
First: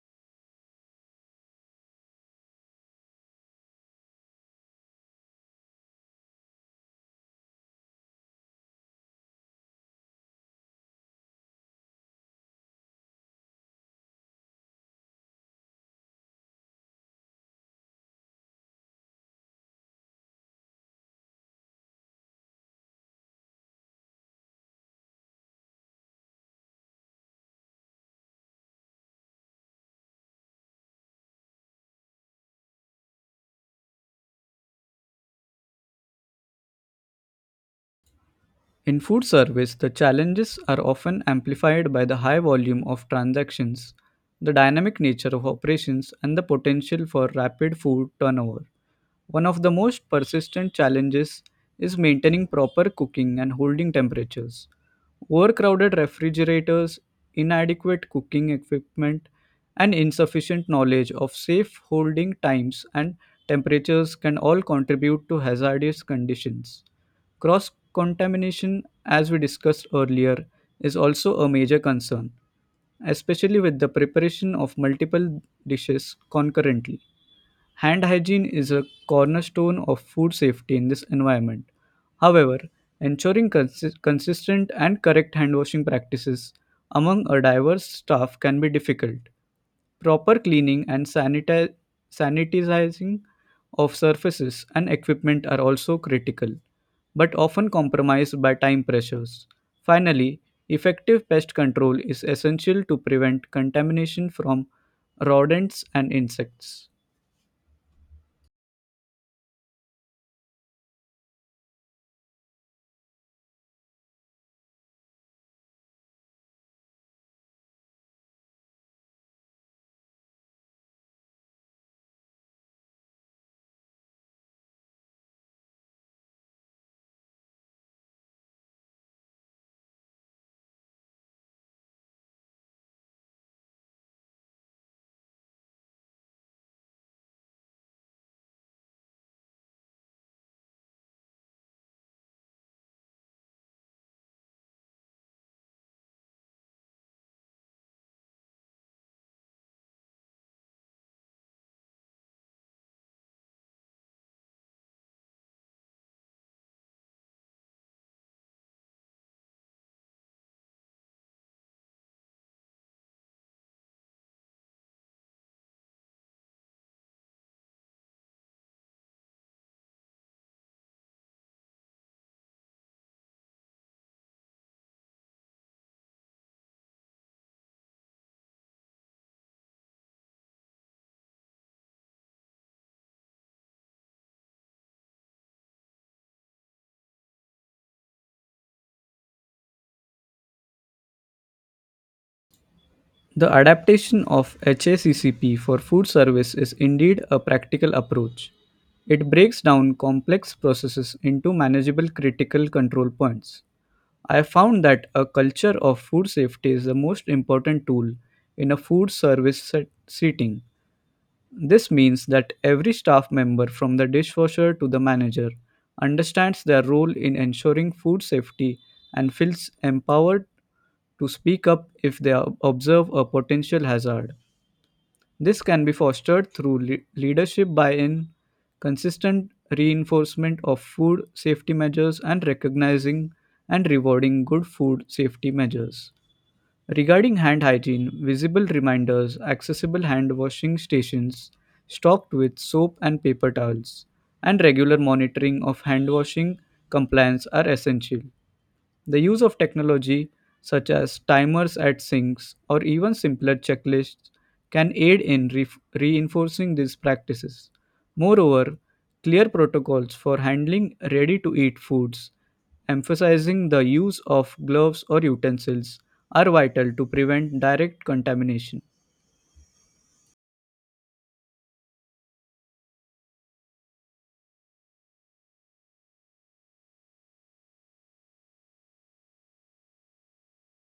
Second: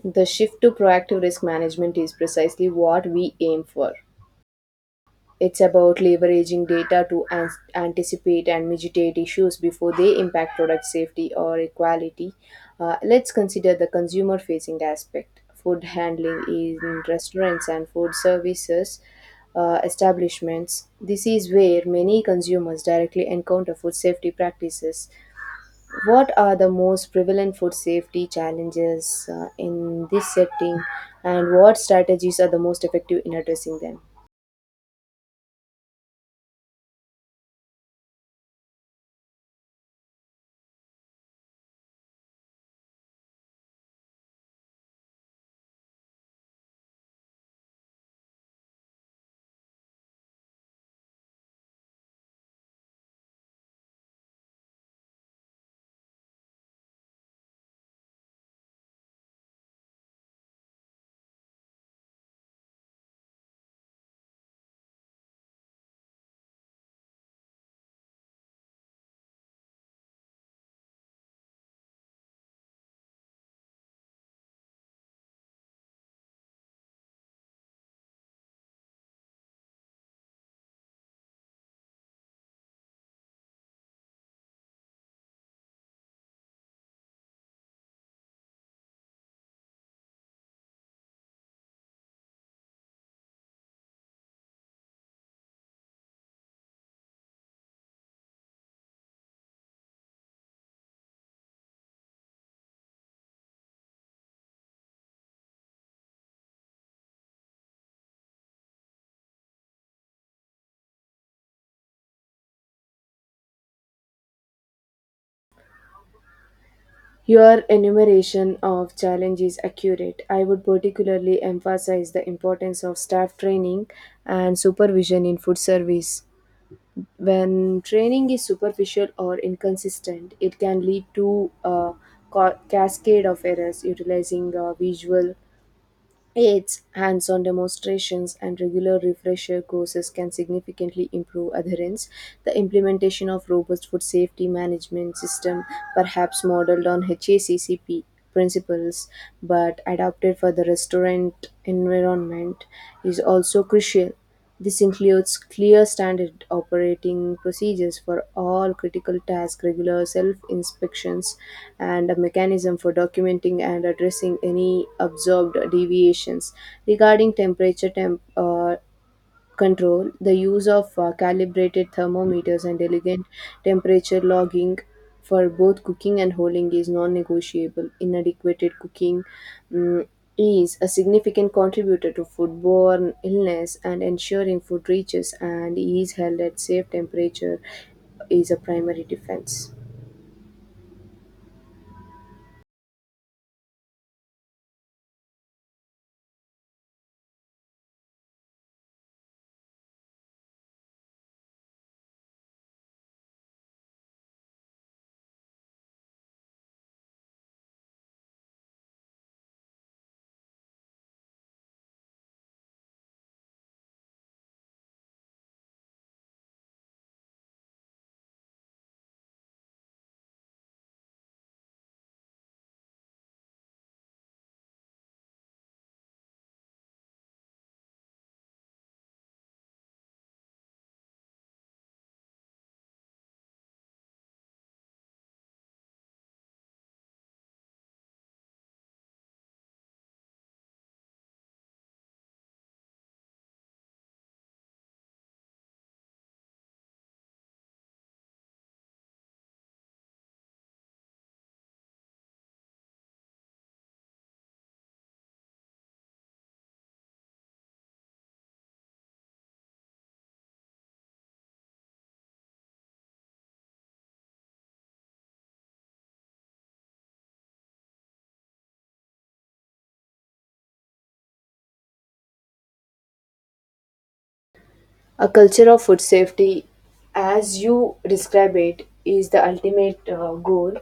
The shift to proactive risk management is precisely what we aim for. It's about leveraging data to anticipate and mitigate issues before they impact product safety or equality. Let's consider the consumer facing aspect. Food handling in restaurants and food services establishments. This is where many consumers directly encounter food safety practices. What are the most prevalent food safety challenges in this setting, and what strategies are the most effective in addressing them?
In food service, the challenges are often amplified by the high volume of transactions, the dynamic nature of operations, and the potential for rapid food turnover. One of the most persistent challenges is maintaining proper cooking and holding temperatures. Overcrowded refrigerators, inadequate cooking equipment, and insufficient knowledge of safe holding times and temperatures can all contribute to hazardous conditions. Cross contamination, as we discussed earlier, is also a major concern, especially with the preparation of multiple dishes concurrently. Hand hygiene is a cornerstone of food safety in this environment. However, ensuring consistent and correct hand washing practices among a diverse staff can be difficult. Proper cleaning and sanitizing of surfaces and equipment are also critical, but often compromised by time pressures. Finally, effective pest control is essential to prevent contamination from rodents and insects.
Your enumeration of challenge is accurate. I would particularly emphasize the importance of staff training and supervision in food service. When training is superficial or inconsistent, it can lead to a cascade of errors. Utilizing visual aids, hands on demonstrations, and regular refresher courses can significantly improve adherence. The implementation of robust food safety management system, perhaps modeled on HACCP principles but adapted for the restaurant environment, is also crucial. This includes clear standard operating procedures for all critical tasks, regular self inspections, and a mechanism for documenting and addressing any observed deviations. Regarding temperature control, the use of calibrated thermometers and elegant temperature logging for both cooking and holding is non negotiable. Inadequate cooking mm, is a significant contributor to foodborne illness, and ensuring food reaches and is held at safe temperature is a primary defense.
The adaptation of HACCP for food service is indeed a practical approach. It breaks down complex processes into manageable critical control points. I have found that a culture of food safety is the most important tool in a food service setting. This means that every staff member, from the dishwasher to the manager, understands their role in ensuring food safety and feels empowered to speak up if they observe a potential hazard. This can be fostered through leadership buy in, consistent reinforcement of food safety measures, and recognizing and rewarding good food safety measures. Regarding hand hygiene, visible reminders, accessible hand washing stations stocked with soap and paper towels, and regular monitoring of hand washing compliance are essential. The use of technology such as timers at sinks or even simpler checklists can aid in reinforcing these practices. Moreover, clear protocols for handling ready to eat foods, emphasizing the use of gloves or utensils, are vital to prevent direct contamination.
A culture of food safety, as you describe it, is the ultimate goal.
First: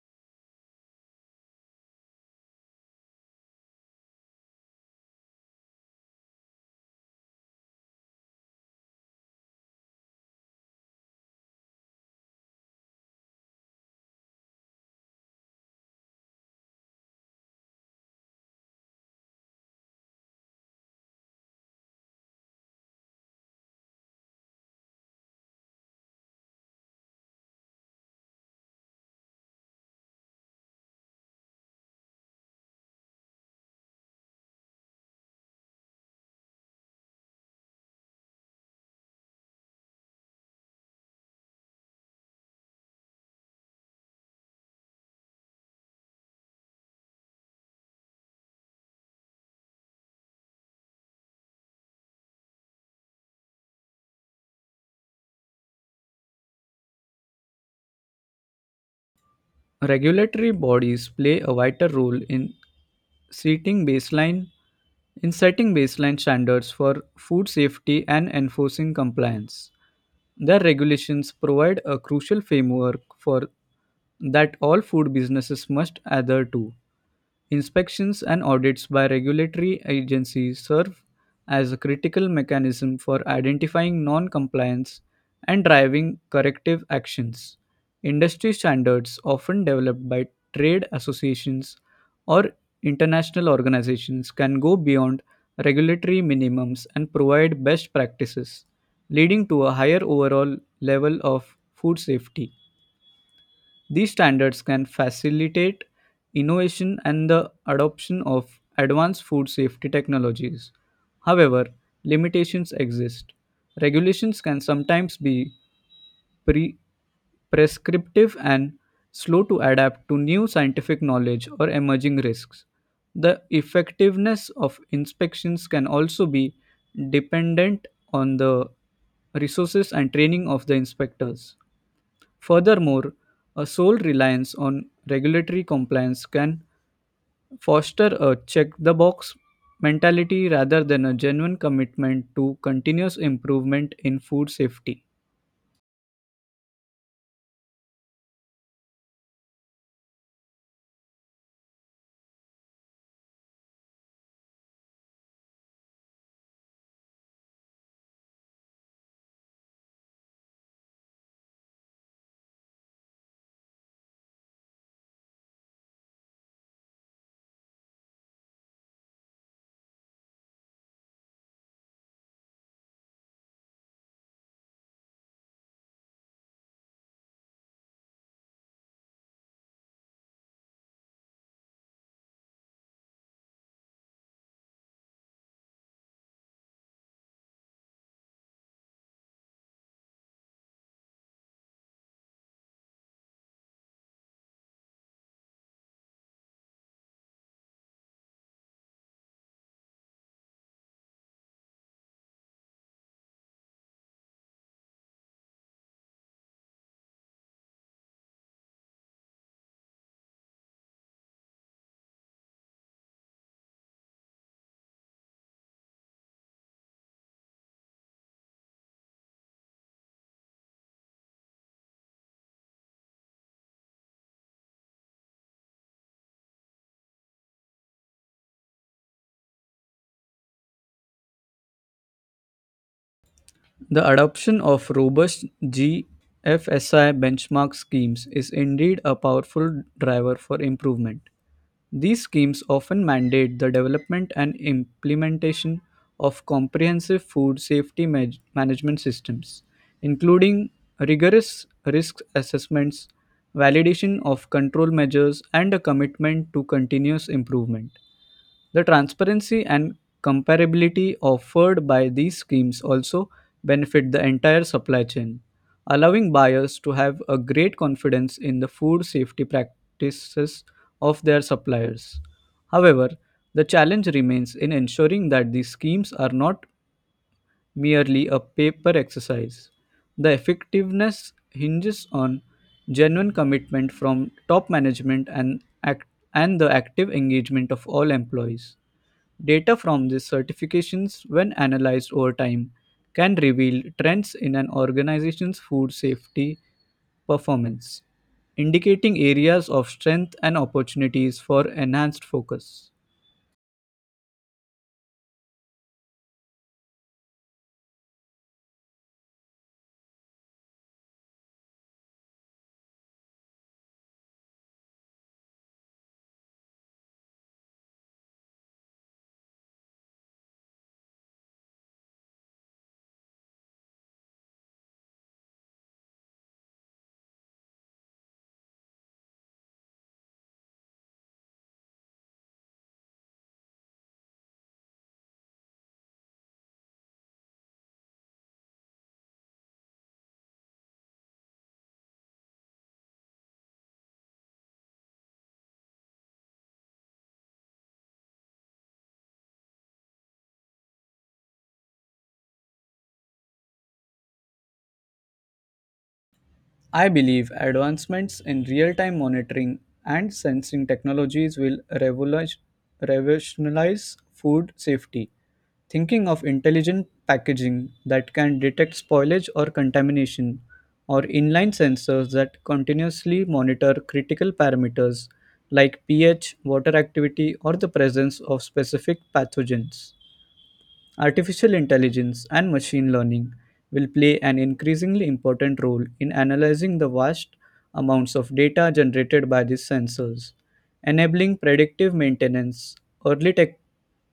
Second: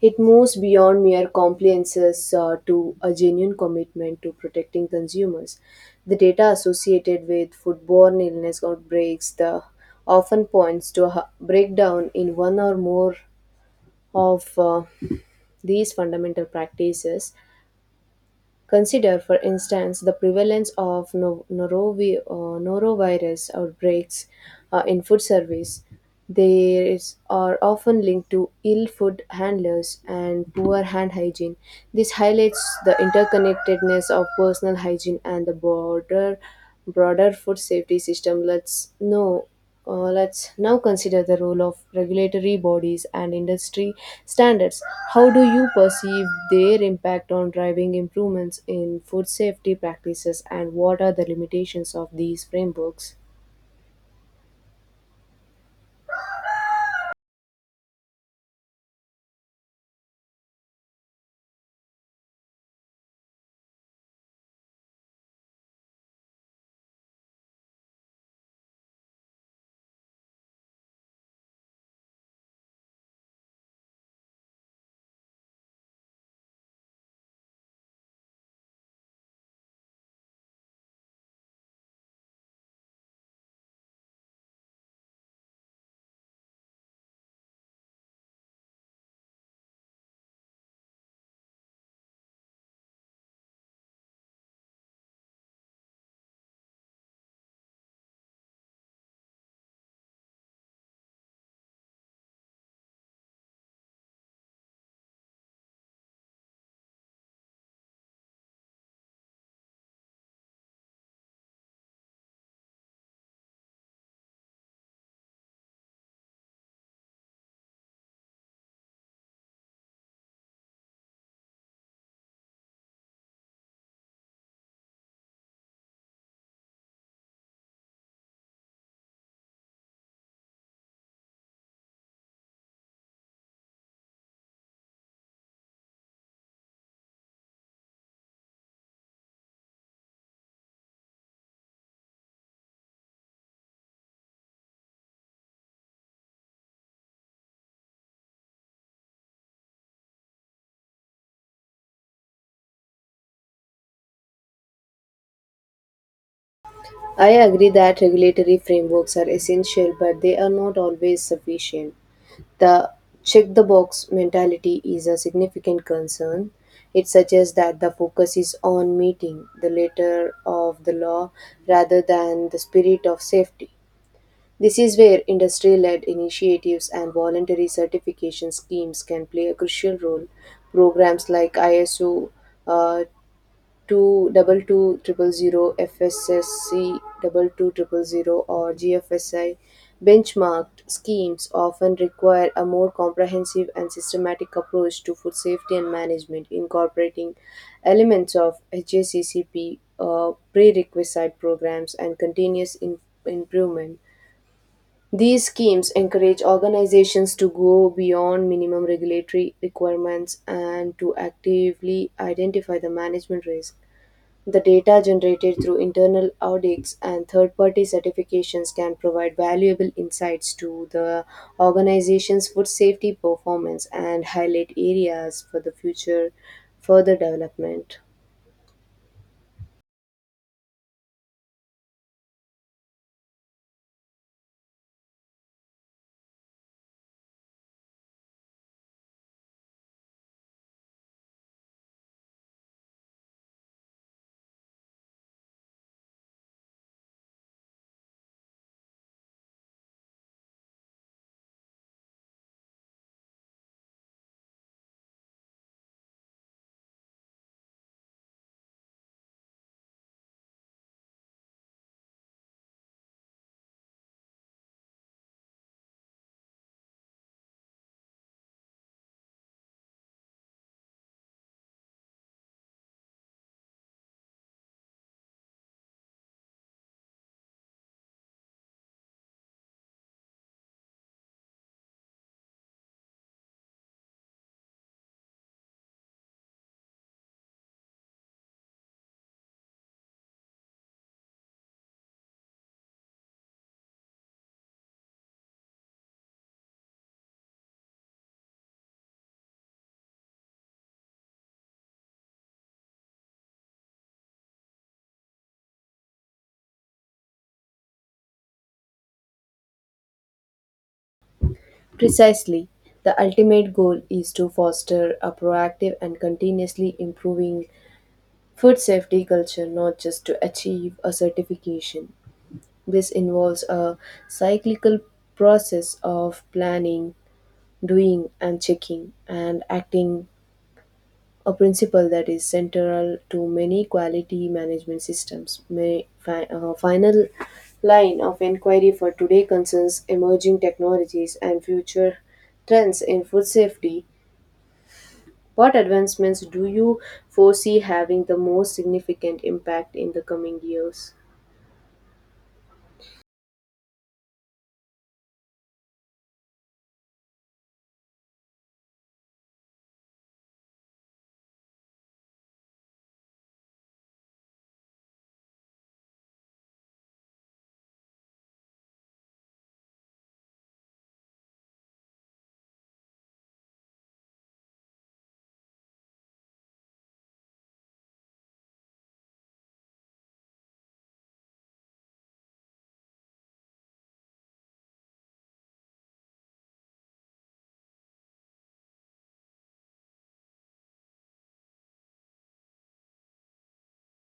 It moves beyond mere compliances to a genuine commitment to protecting consumers. The data associated with foodborne illness outbreaks the often points to a breakdown in one or more of these fundamental practices. Consider, for instance, the prevalence of norovirus outbreaks in food service, these are often linked to ill food handlers and poor hand hygiene. This highlights the interconnectedness of personal hygiene and the broader food safety system. Let's know. Let's now consider the role of regulatory bodies and industry standards. How do you perceive their impact on driving improvements in food safety practices, and what are the limitations of these frameworks?
Regulatory bodies play a vital role setting baseline in setting baseline standards for food safety and enforcing compliance. Their regulations provide a crucial framework for that all food businesses must adhere to. Inspections and audits by regulatory agencies serve as a critical mechanism for identifying non compliance and driving corrective actions. Industry standards, often developed by trade associations or international organizations, can go beyond regulatory minimums and provide best practices, leading to a higher overall level of food safety. These standards can facilitate innovation and the adoption of advanced food safety technologies. However, limitations exist. Regulations can sometimes be pre- prescriptive and slow to adapt to new scientific knowledge or emerging risks. The effectiveness of inspections can also be dependent on the resources and training of the inspectors. Furthermore, a sole reliance on regulatory compliance can foster a check the box mentality rather than a genuine commitment to continuous improvement in food safety.
I agree that regulatory frameworks are essential, but they are not always sufficient. The check the box mentality is a significant concern. It suggests that the focus is on meeting the letter of the law rather than the spirit of safety. This is where industry led initiatives and voluntary certification schemes can play a crucial role. Programs like ISO two double two triple zero FSSC 22000 or GFSI benchmarked schemes often require a more comprehensive and systematic approach to food safety and management, incorporating elements of HACCP prerequisite programs and continuous improvement. These schemes encourage organizations to go beyond minimum regulatory requirements and to actively identify the management risk. The data generated through internal audits and third party certifications can provide valuable insights to the organization's food safety performance and highlight areas for the future further development.
The adoption of robust GFSI benchmark schemes is indeed a powerful driver for improvement. These schemes often mandate the development and implementation of comprehensive food safety management systems, including rigorous risk assessments, validation of control measures, and a commitment to continuous improvement. The transparency and comparability offered by these schemes also benefit the entire supply chain, allowing buyers to have a great confidence in the food safety practices of their suppliers. However, the challenge remains in ensuring that these schemes are not merely a paper exercise. The effectiveness hinges on genuine commitment from top management and and the active engagement of all employees. Data from these certifications, when analyzed over time, can reveal trends in an organization's food safety performance, indicating areas of strength and opportunities for enhanced focus.
Precisely, the ultimate goal is to foster a proactive and continuously improving food safety culture, not just to achieve a certification. This involves a cyclical process of planning, doing and checking and acting, a principle that is central to many quality management systems. My final line of inquiry for today concerns emerging technologies and future trends in food safety. What advancements do you foresee having the most significant impact in the coming years?
I believe advancements in real time monitoring and sensing technologies will revolutionize food safety. Thinking of intelligent packaging that can detect spoilage or contamination, or inline sensors that continuously monitor critical parameters like pH, water activity, or the presence of specific pathogens. Artificial intelligence and machine learning will play an increasingly important role in analyzing the vast amounts of data generated by these sensors, enabling predictive maintenance, early tech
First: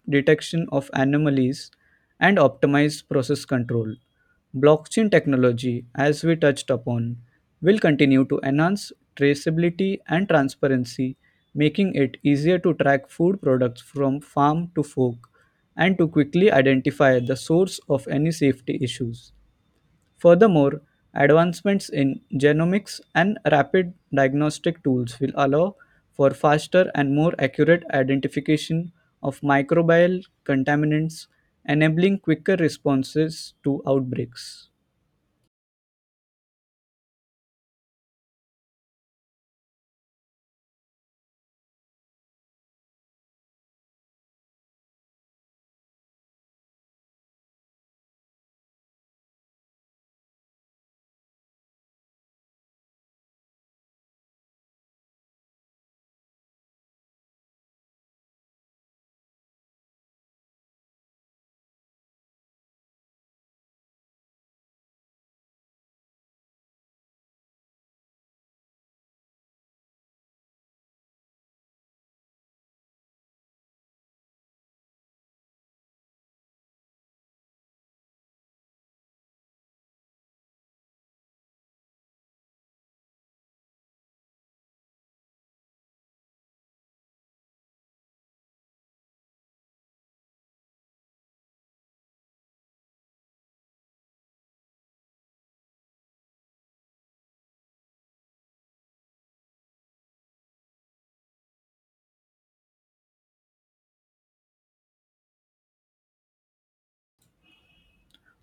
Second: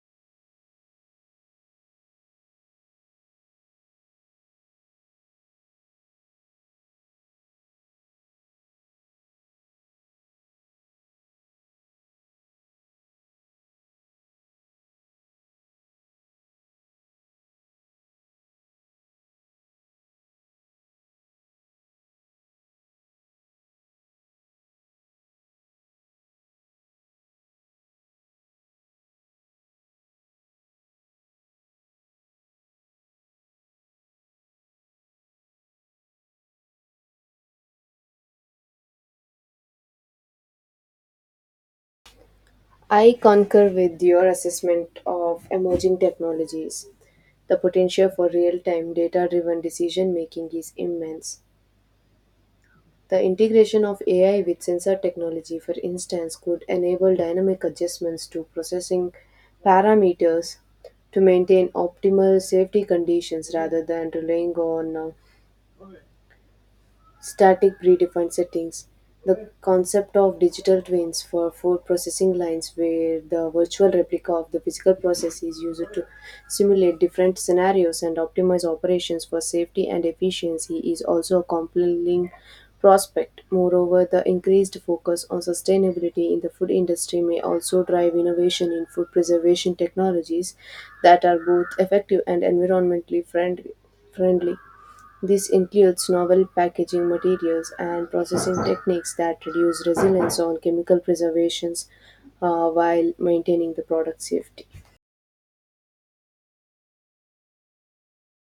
detection of anomalies, and optimized process control. Blockchain technology, as we touched upon, will continue to enhance traceability and transparency, making it easier to track food products from farm to fork and to quickly identify the source of any safety issues. Furthermore, advancements in genomics and rapid diagnostic tools will allow for faster and more accurate identification of microbial contaminants, enabling quicker responses to outbreaks.
I concur with your assessment of emerging technologies. The potential for real time data driven decision making is immense. The integration of AI with sensor technology, for instance, could enable dynamic adjustments to processing parameters to maintain optimal safety conditions rather than relying on static predefined settings. The concept of digital twins for food processing lines, where the virtual replica of the physical process is used to simulate different scenarios and optimize operations for safety and efficiency, is also a compelling prospect. Moreover, the increased focus on sustainability in the food industry may also drive innovation in food preservation technologies that are both effective and environmentally friendly. This includes novel packaging materials and processing techniques that reduce reliance on chemical preservations while maintaining the product safety.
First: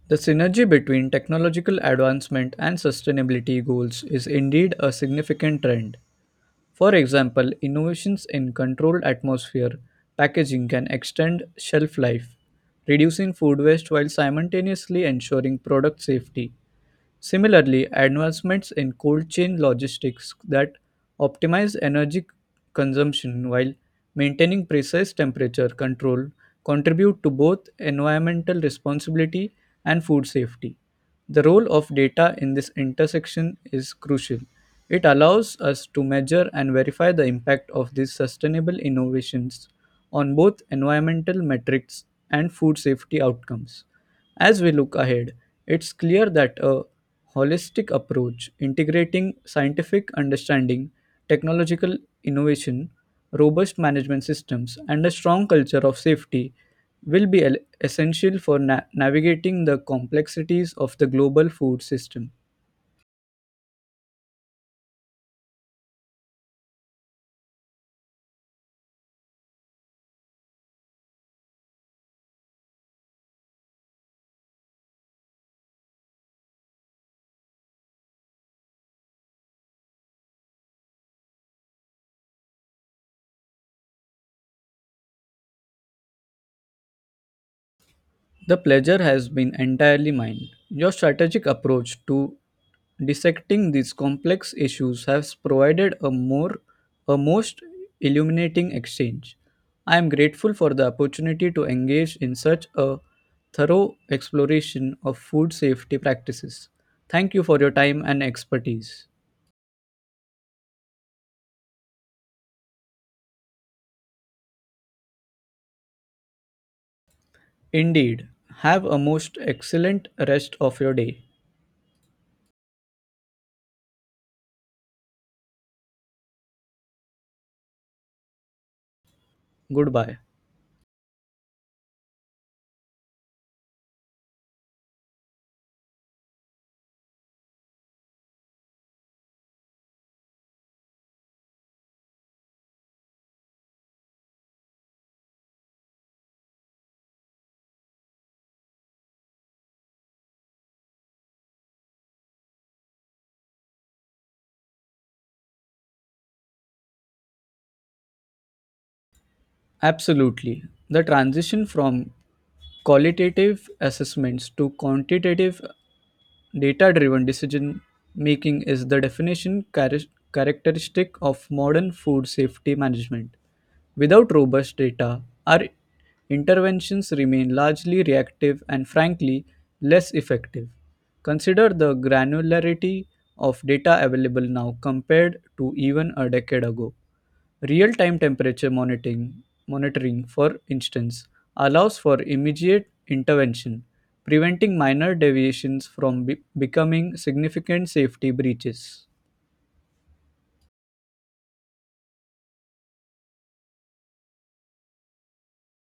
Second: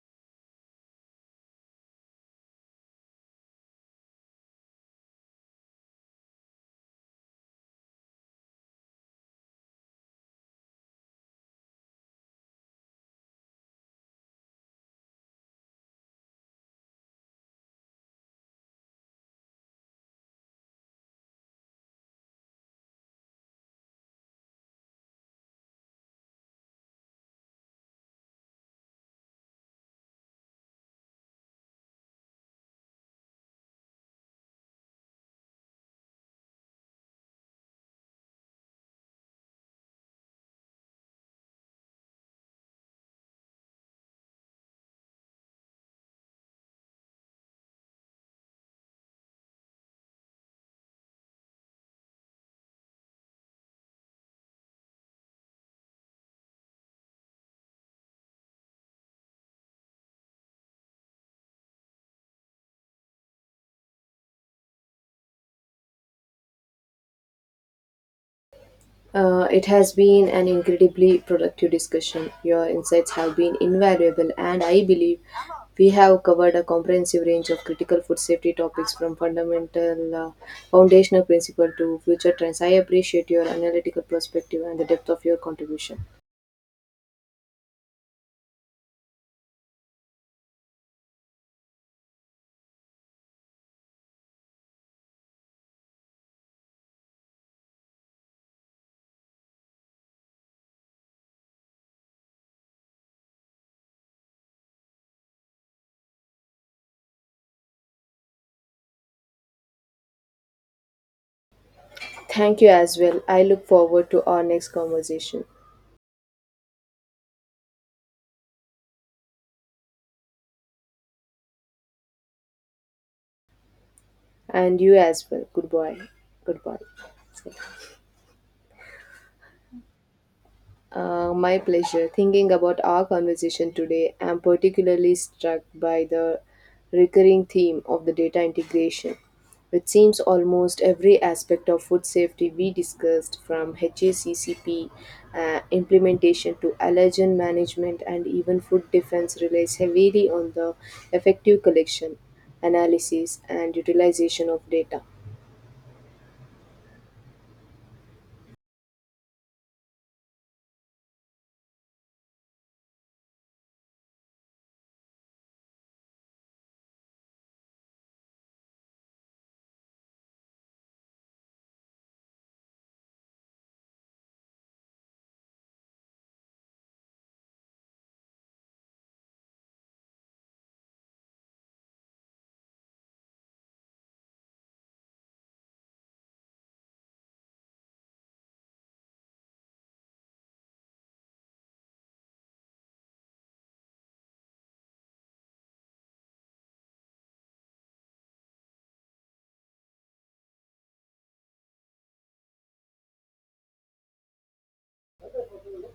The synergy between technological advancement and sustainability goals is indeed a significant trend. For example, innovations in controlled atmosphere packaging can extend shelf life, reducing food waste while simultaneously ensuring product safety. Similarly, advancements in cold chain logistics that optimize energy consumption while maintaining precise temperature control contribute to both environmental responsibility and food safety. The role of data in this intersection is crucial. It allows us to measure and verify the impact of these sustainable innovations on both environmental metrics and food safety outcomes. As we look ahead, it's clear that a holistic approach integrating scientific understanding, technological innovation, robust management systems, and a strong culture of safety will be essential for navigating the complexities of the global food system.
It has been an incredibly productive discussion. Your insights have been invaluable, and I believe we have covered a comprehensive range of critical food safety topics from fundamental foundational principle to future trends. I appreciate your analytical perspective and the depth of your contribution.
The pleasure has been entirely mine. Your strategic approach to dissecting these complex issues has provided a most illuminating exchange. I am grateful for the opportunity to engage in such a thorough exploration of food safety practices. Thank you for your time and expertise.
Thank you as well. I look forward to our next conversation.
Indeed, have a most excellent rest of your day.
And you as well. Goodbye. Goodbye.
Goodbye.
My pleasure. Thinking about our conversation today, I'm particularly struck by the recurring theme of the data integration. It seems almost every aspect of food safety we discussed, from HACCP implementation to allergen management and even food defense, relies heavily on the effective collection, analysis, and utilization of data.
Absolutely. The transition from qualitative assessments to quantitative data driven decision making is the definition characteristic of modern food safety management. Without robust data, our interventions remain largely reactive and frankly less effective. Consider the granularity of data available now compared to even a decade ago. Real time temperature monitoring, for instance, allows for immediate intervention, preventing minor deviations from becoming significant safety breaches.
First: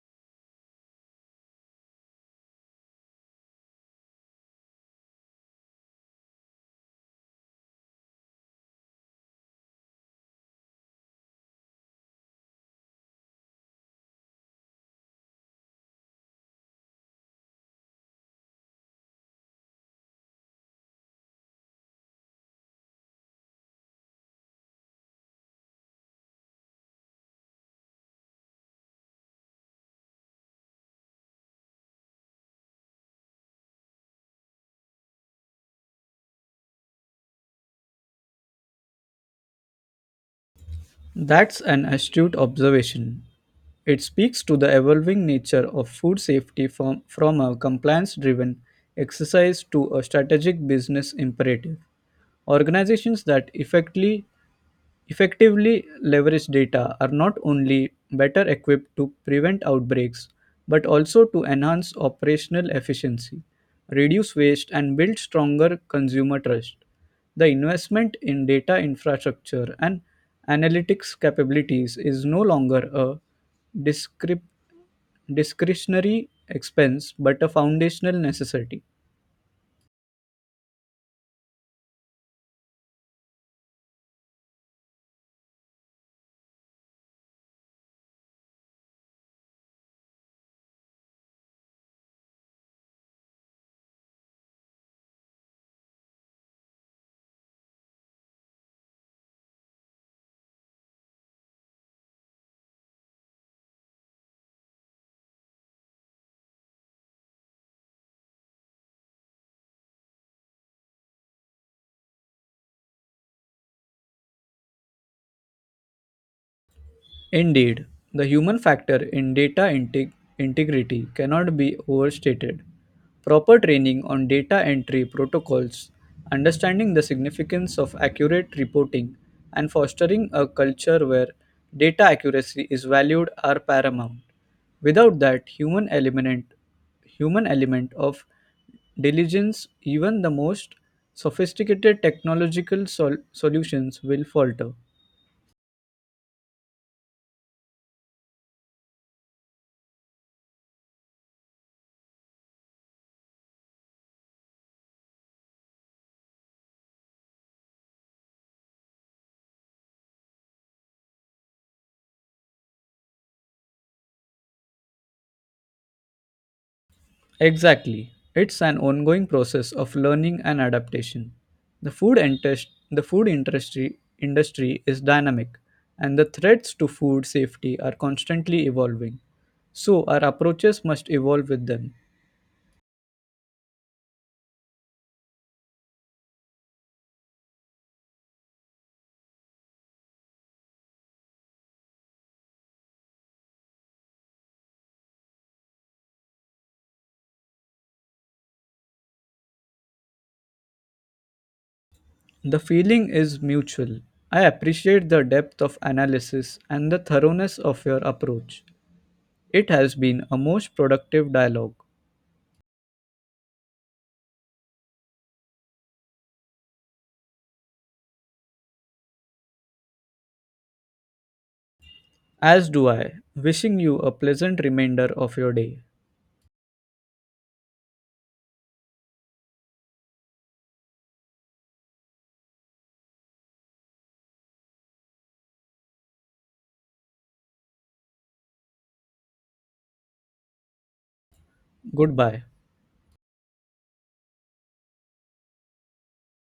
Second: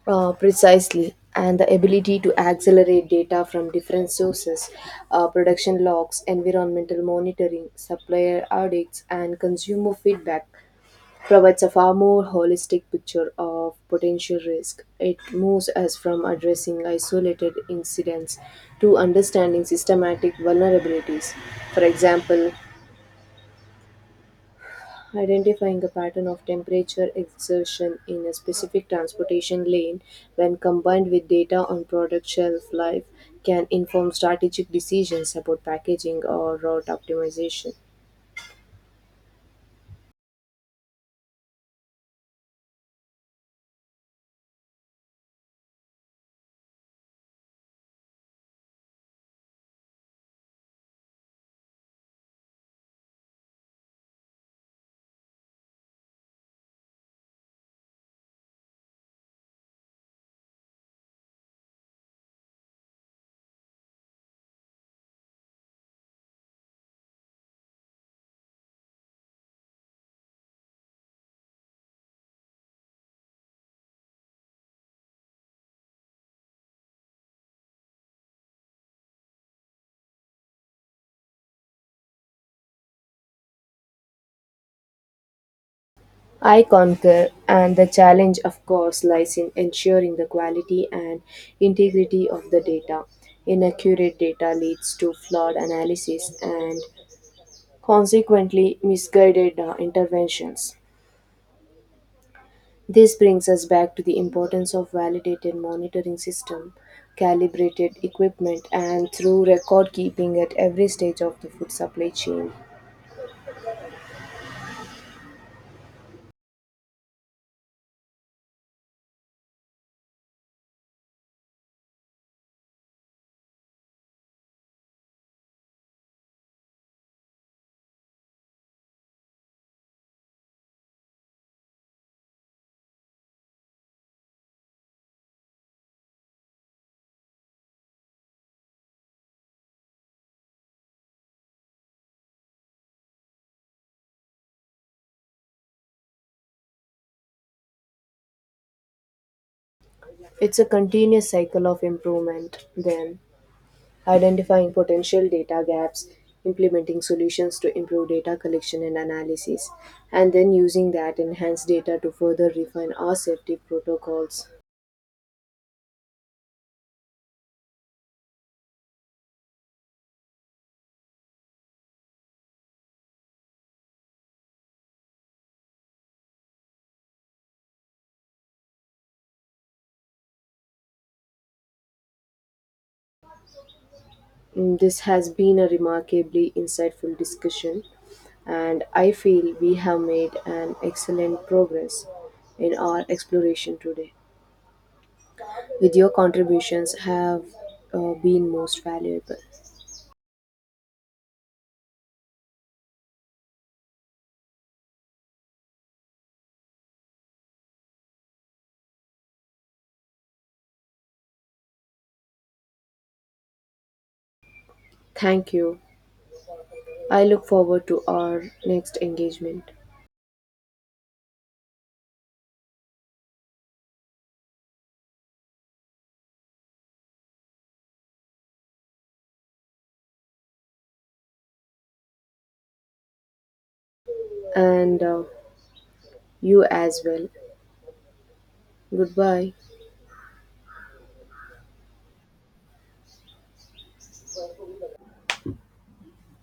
Precisely, and the ability to accelerate data from different sources, production logs, environmental monitoring, supplier audits, and consumer feedback provides a far more holistic picture of potential risk. It moves us from addressing isolated incidents to understanding systematic vulnerabilities. For example, identifying a pattern of temperature exertion in a specific transportation lane, when combined with data on product shelf life, can inform strategic decisions about packaging or route optimization.
That's an astute observation. It speaks to the evolving nature of food safety from a compliance driven exercise to a strategic business imperative. Organizations that effectively leveraged data are not only better equipped to prevent outbreaks but also to enhance operational efficiency, reduce waste, and build stronger consumer trust. The investment in data infrastructure and analytics capabilities is no longer a discrep- discretionary expense but a foundational necessity.
I concur, and the challenge, of course, lies in ensuring the quality and integrity of the data. Inaccurate data leads to flawed analysis and consequently misguided interventions. This brings us back to the importance of validated monitoring system, calibrated equipment and through record keeping at every stage of the food supply chain.
Indeed, the human factor in data integrity cannot be overstated. Proper training on data entry protocols, understanding the significance of accurate reporting, and fostering a culture where data accuracy is valued are paramount. Without that human element of diligence, even the most sophisticated technological solutions will falter.
It's a continuous cycle of improvement then identifying potential data gaps, implementing solutions to improve data collection and analysis, and then using that enhanced data to further refine our safety protocols.
Exactly. It's an ongoing process of learning and adaptation. The food industry is dynamic and the threats to food safety are constantly evolving. So our approaches must evolve with them.
This has been a remarkably insightful discussion, and I feel we have made an excellent progress in our exploration today. With your contributions have been most valuable.
The feeling is mutual. I appreciate the depth of analysis and the thoroughness of your approach. It has been a most productive dialogue.
Thank you. I look forward to our next engagement
As do I, wishing you a pleasant remainder of your day.
and you as well. Goodbye.
Goodbye.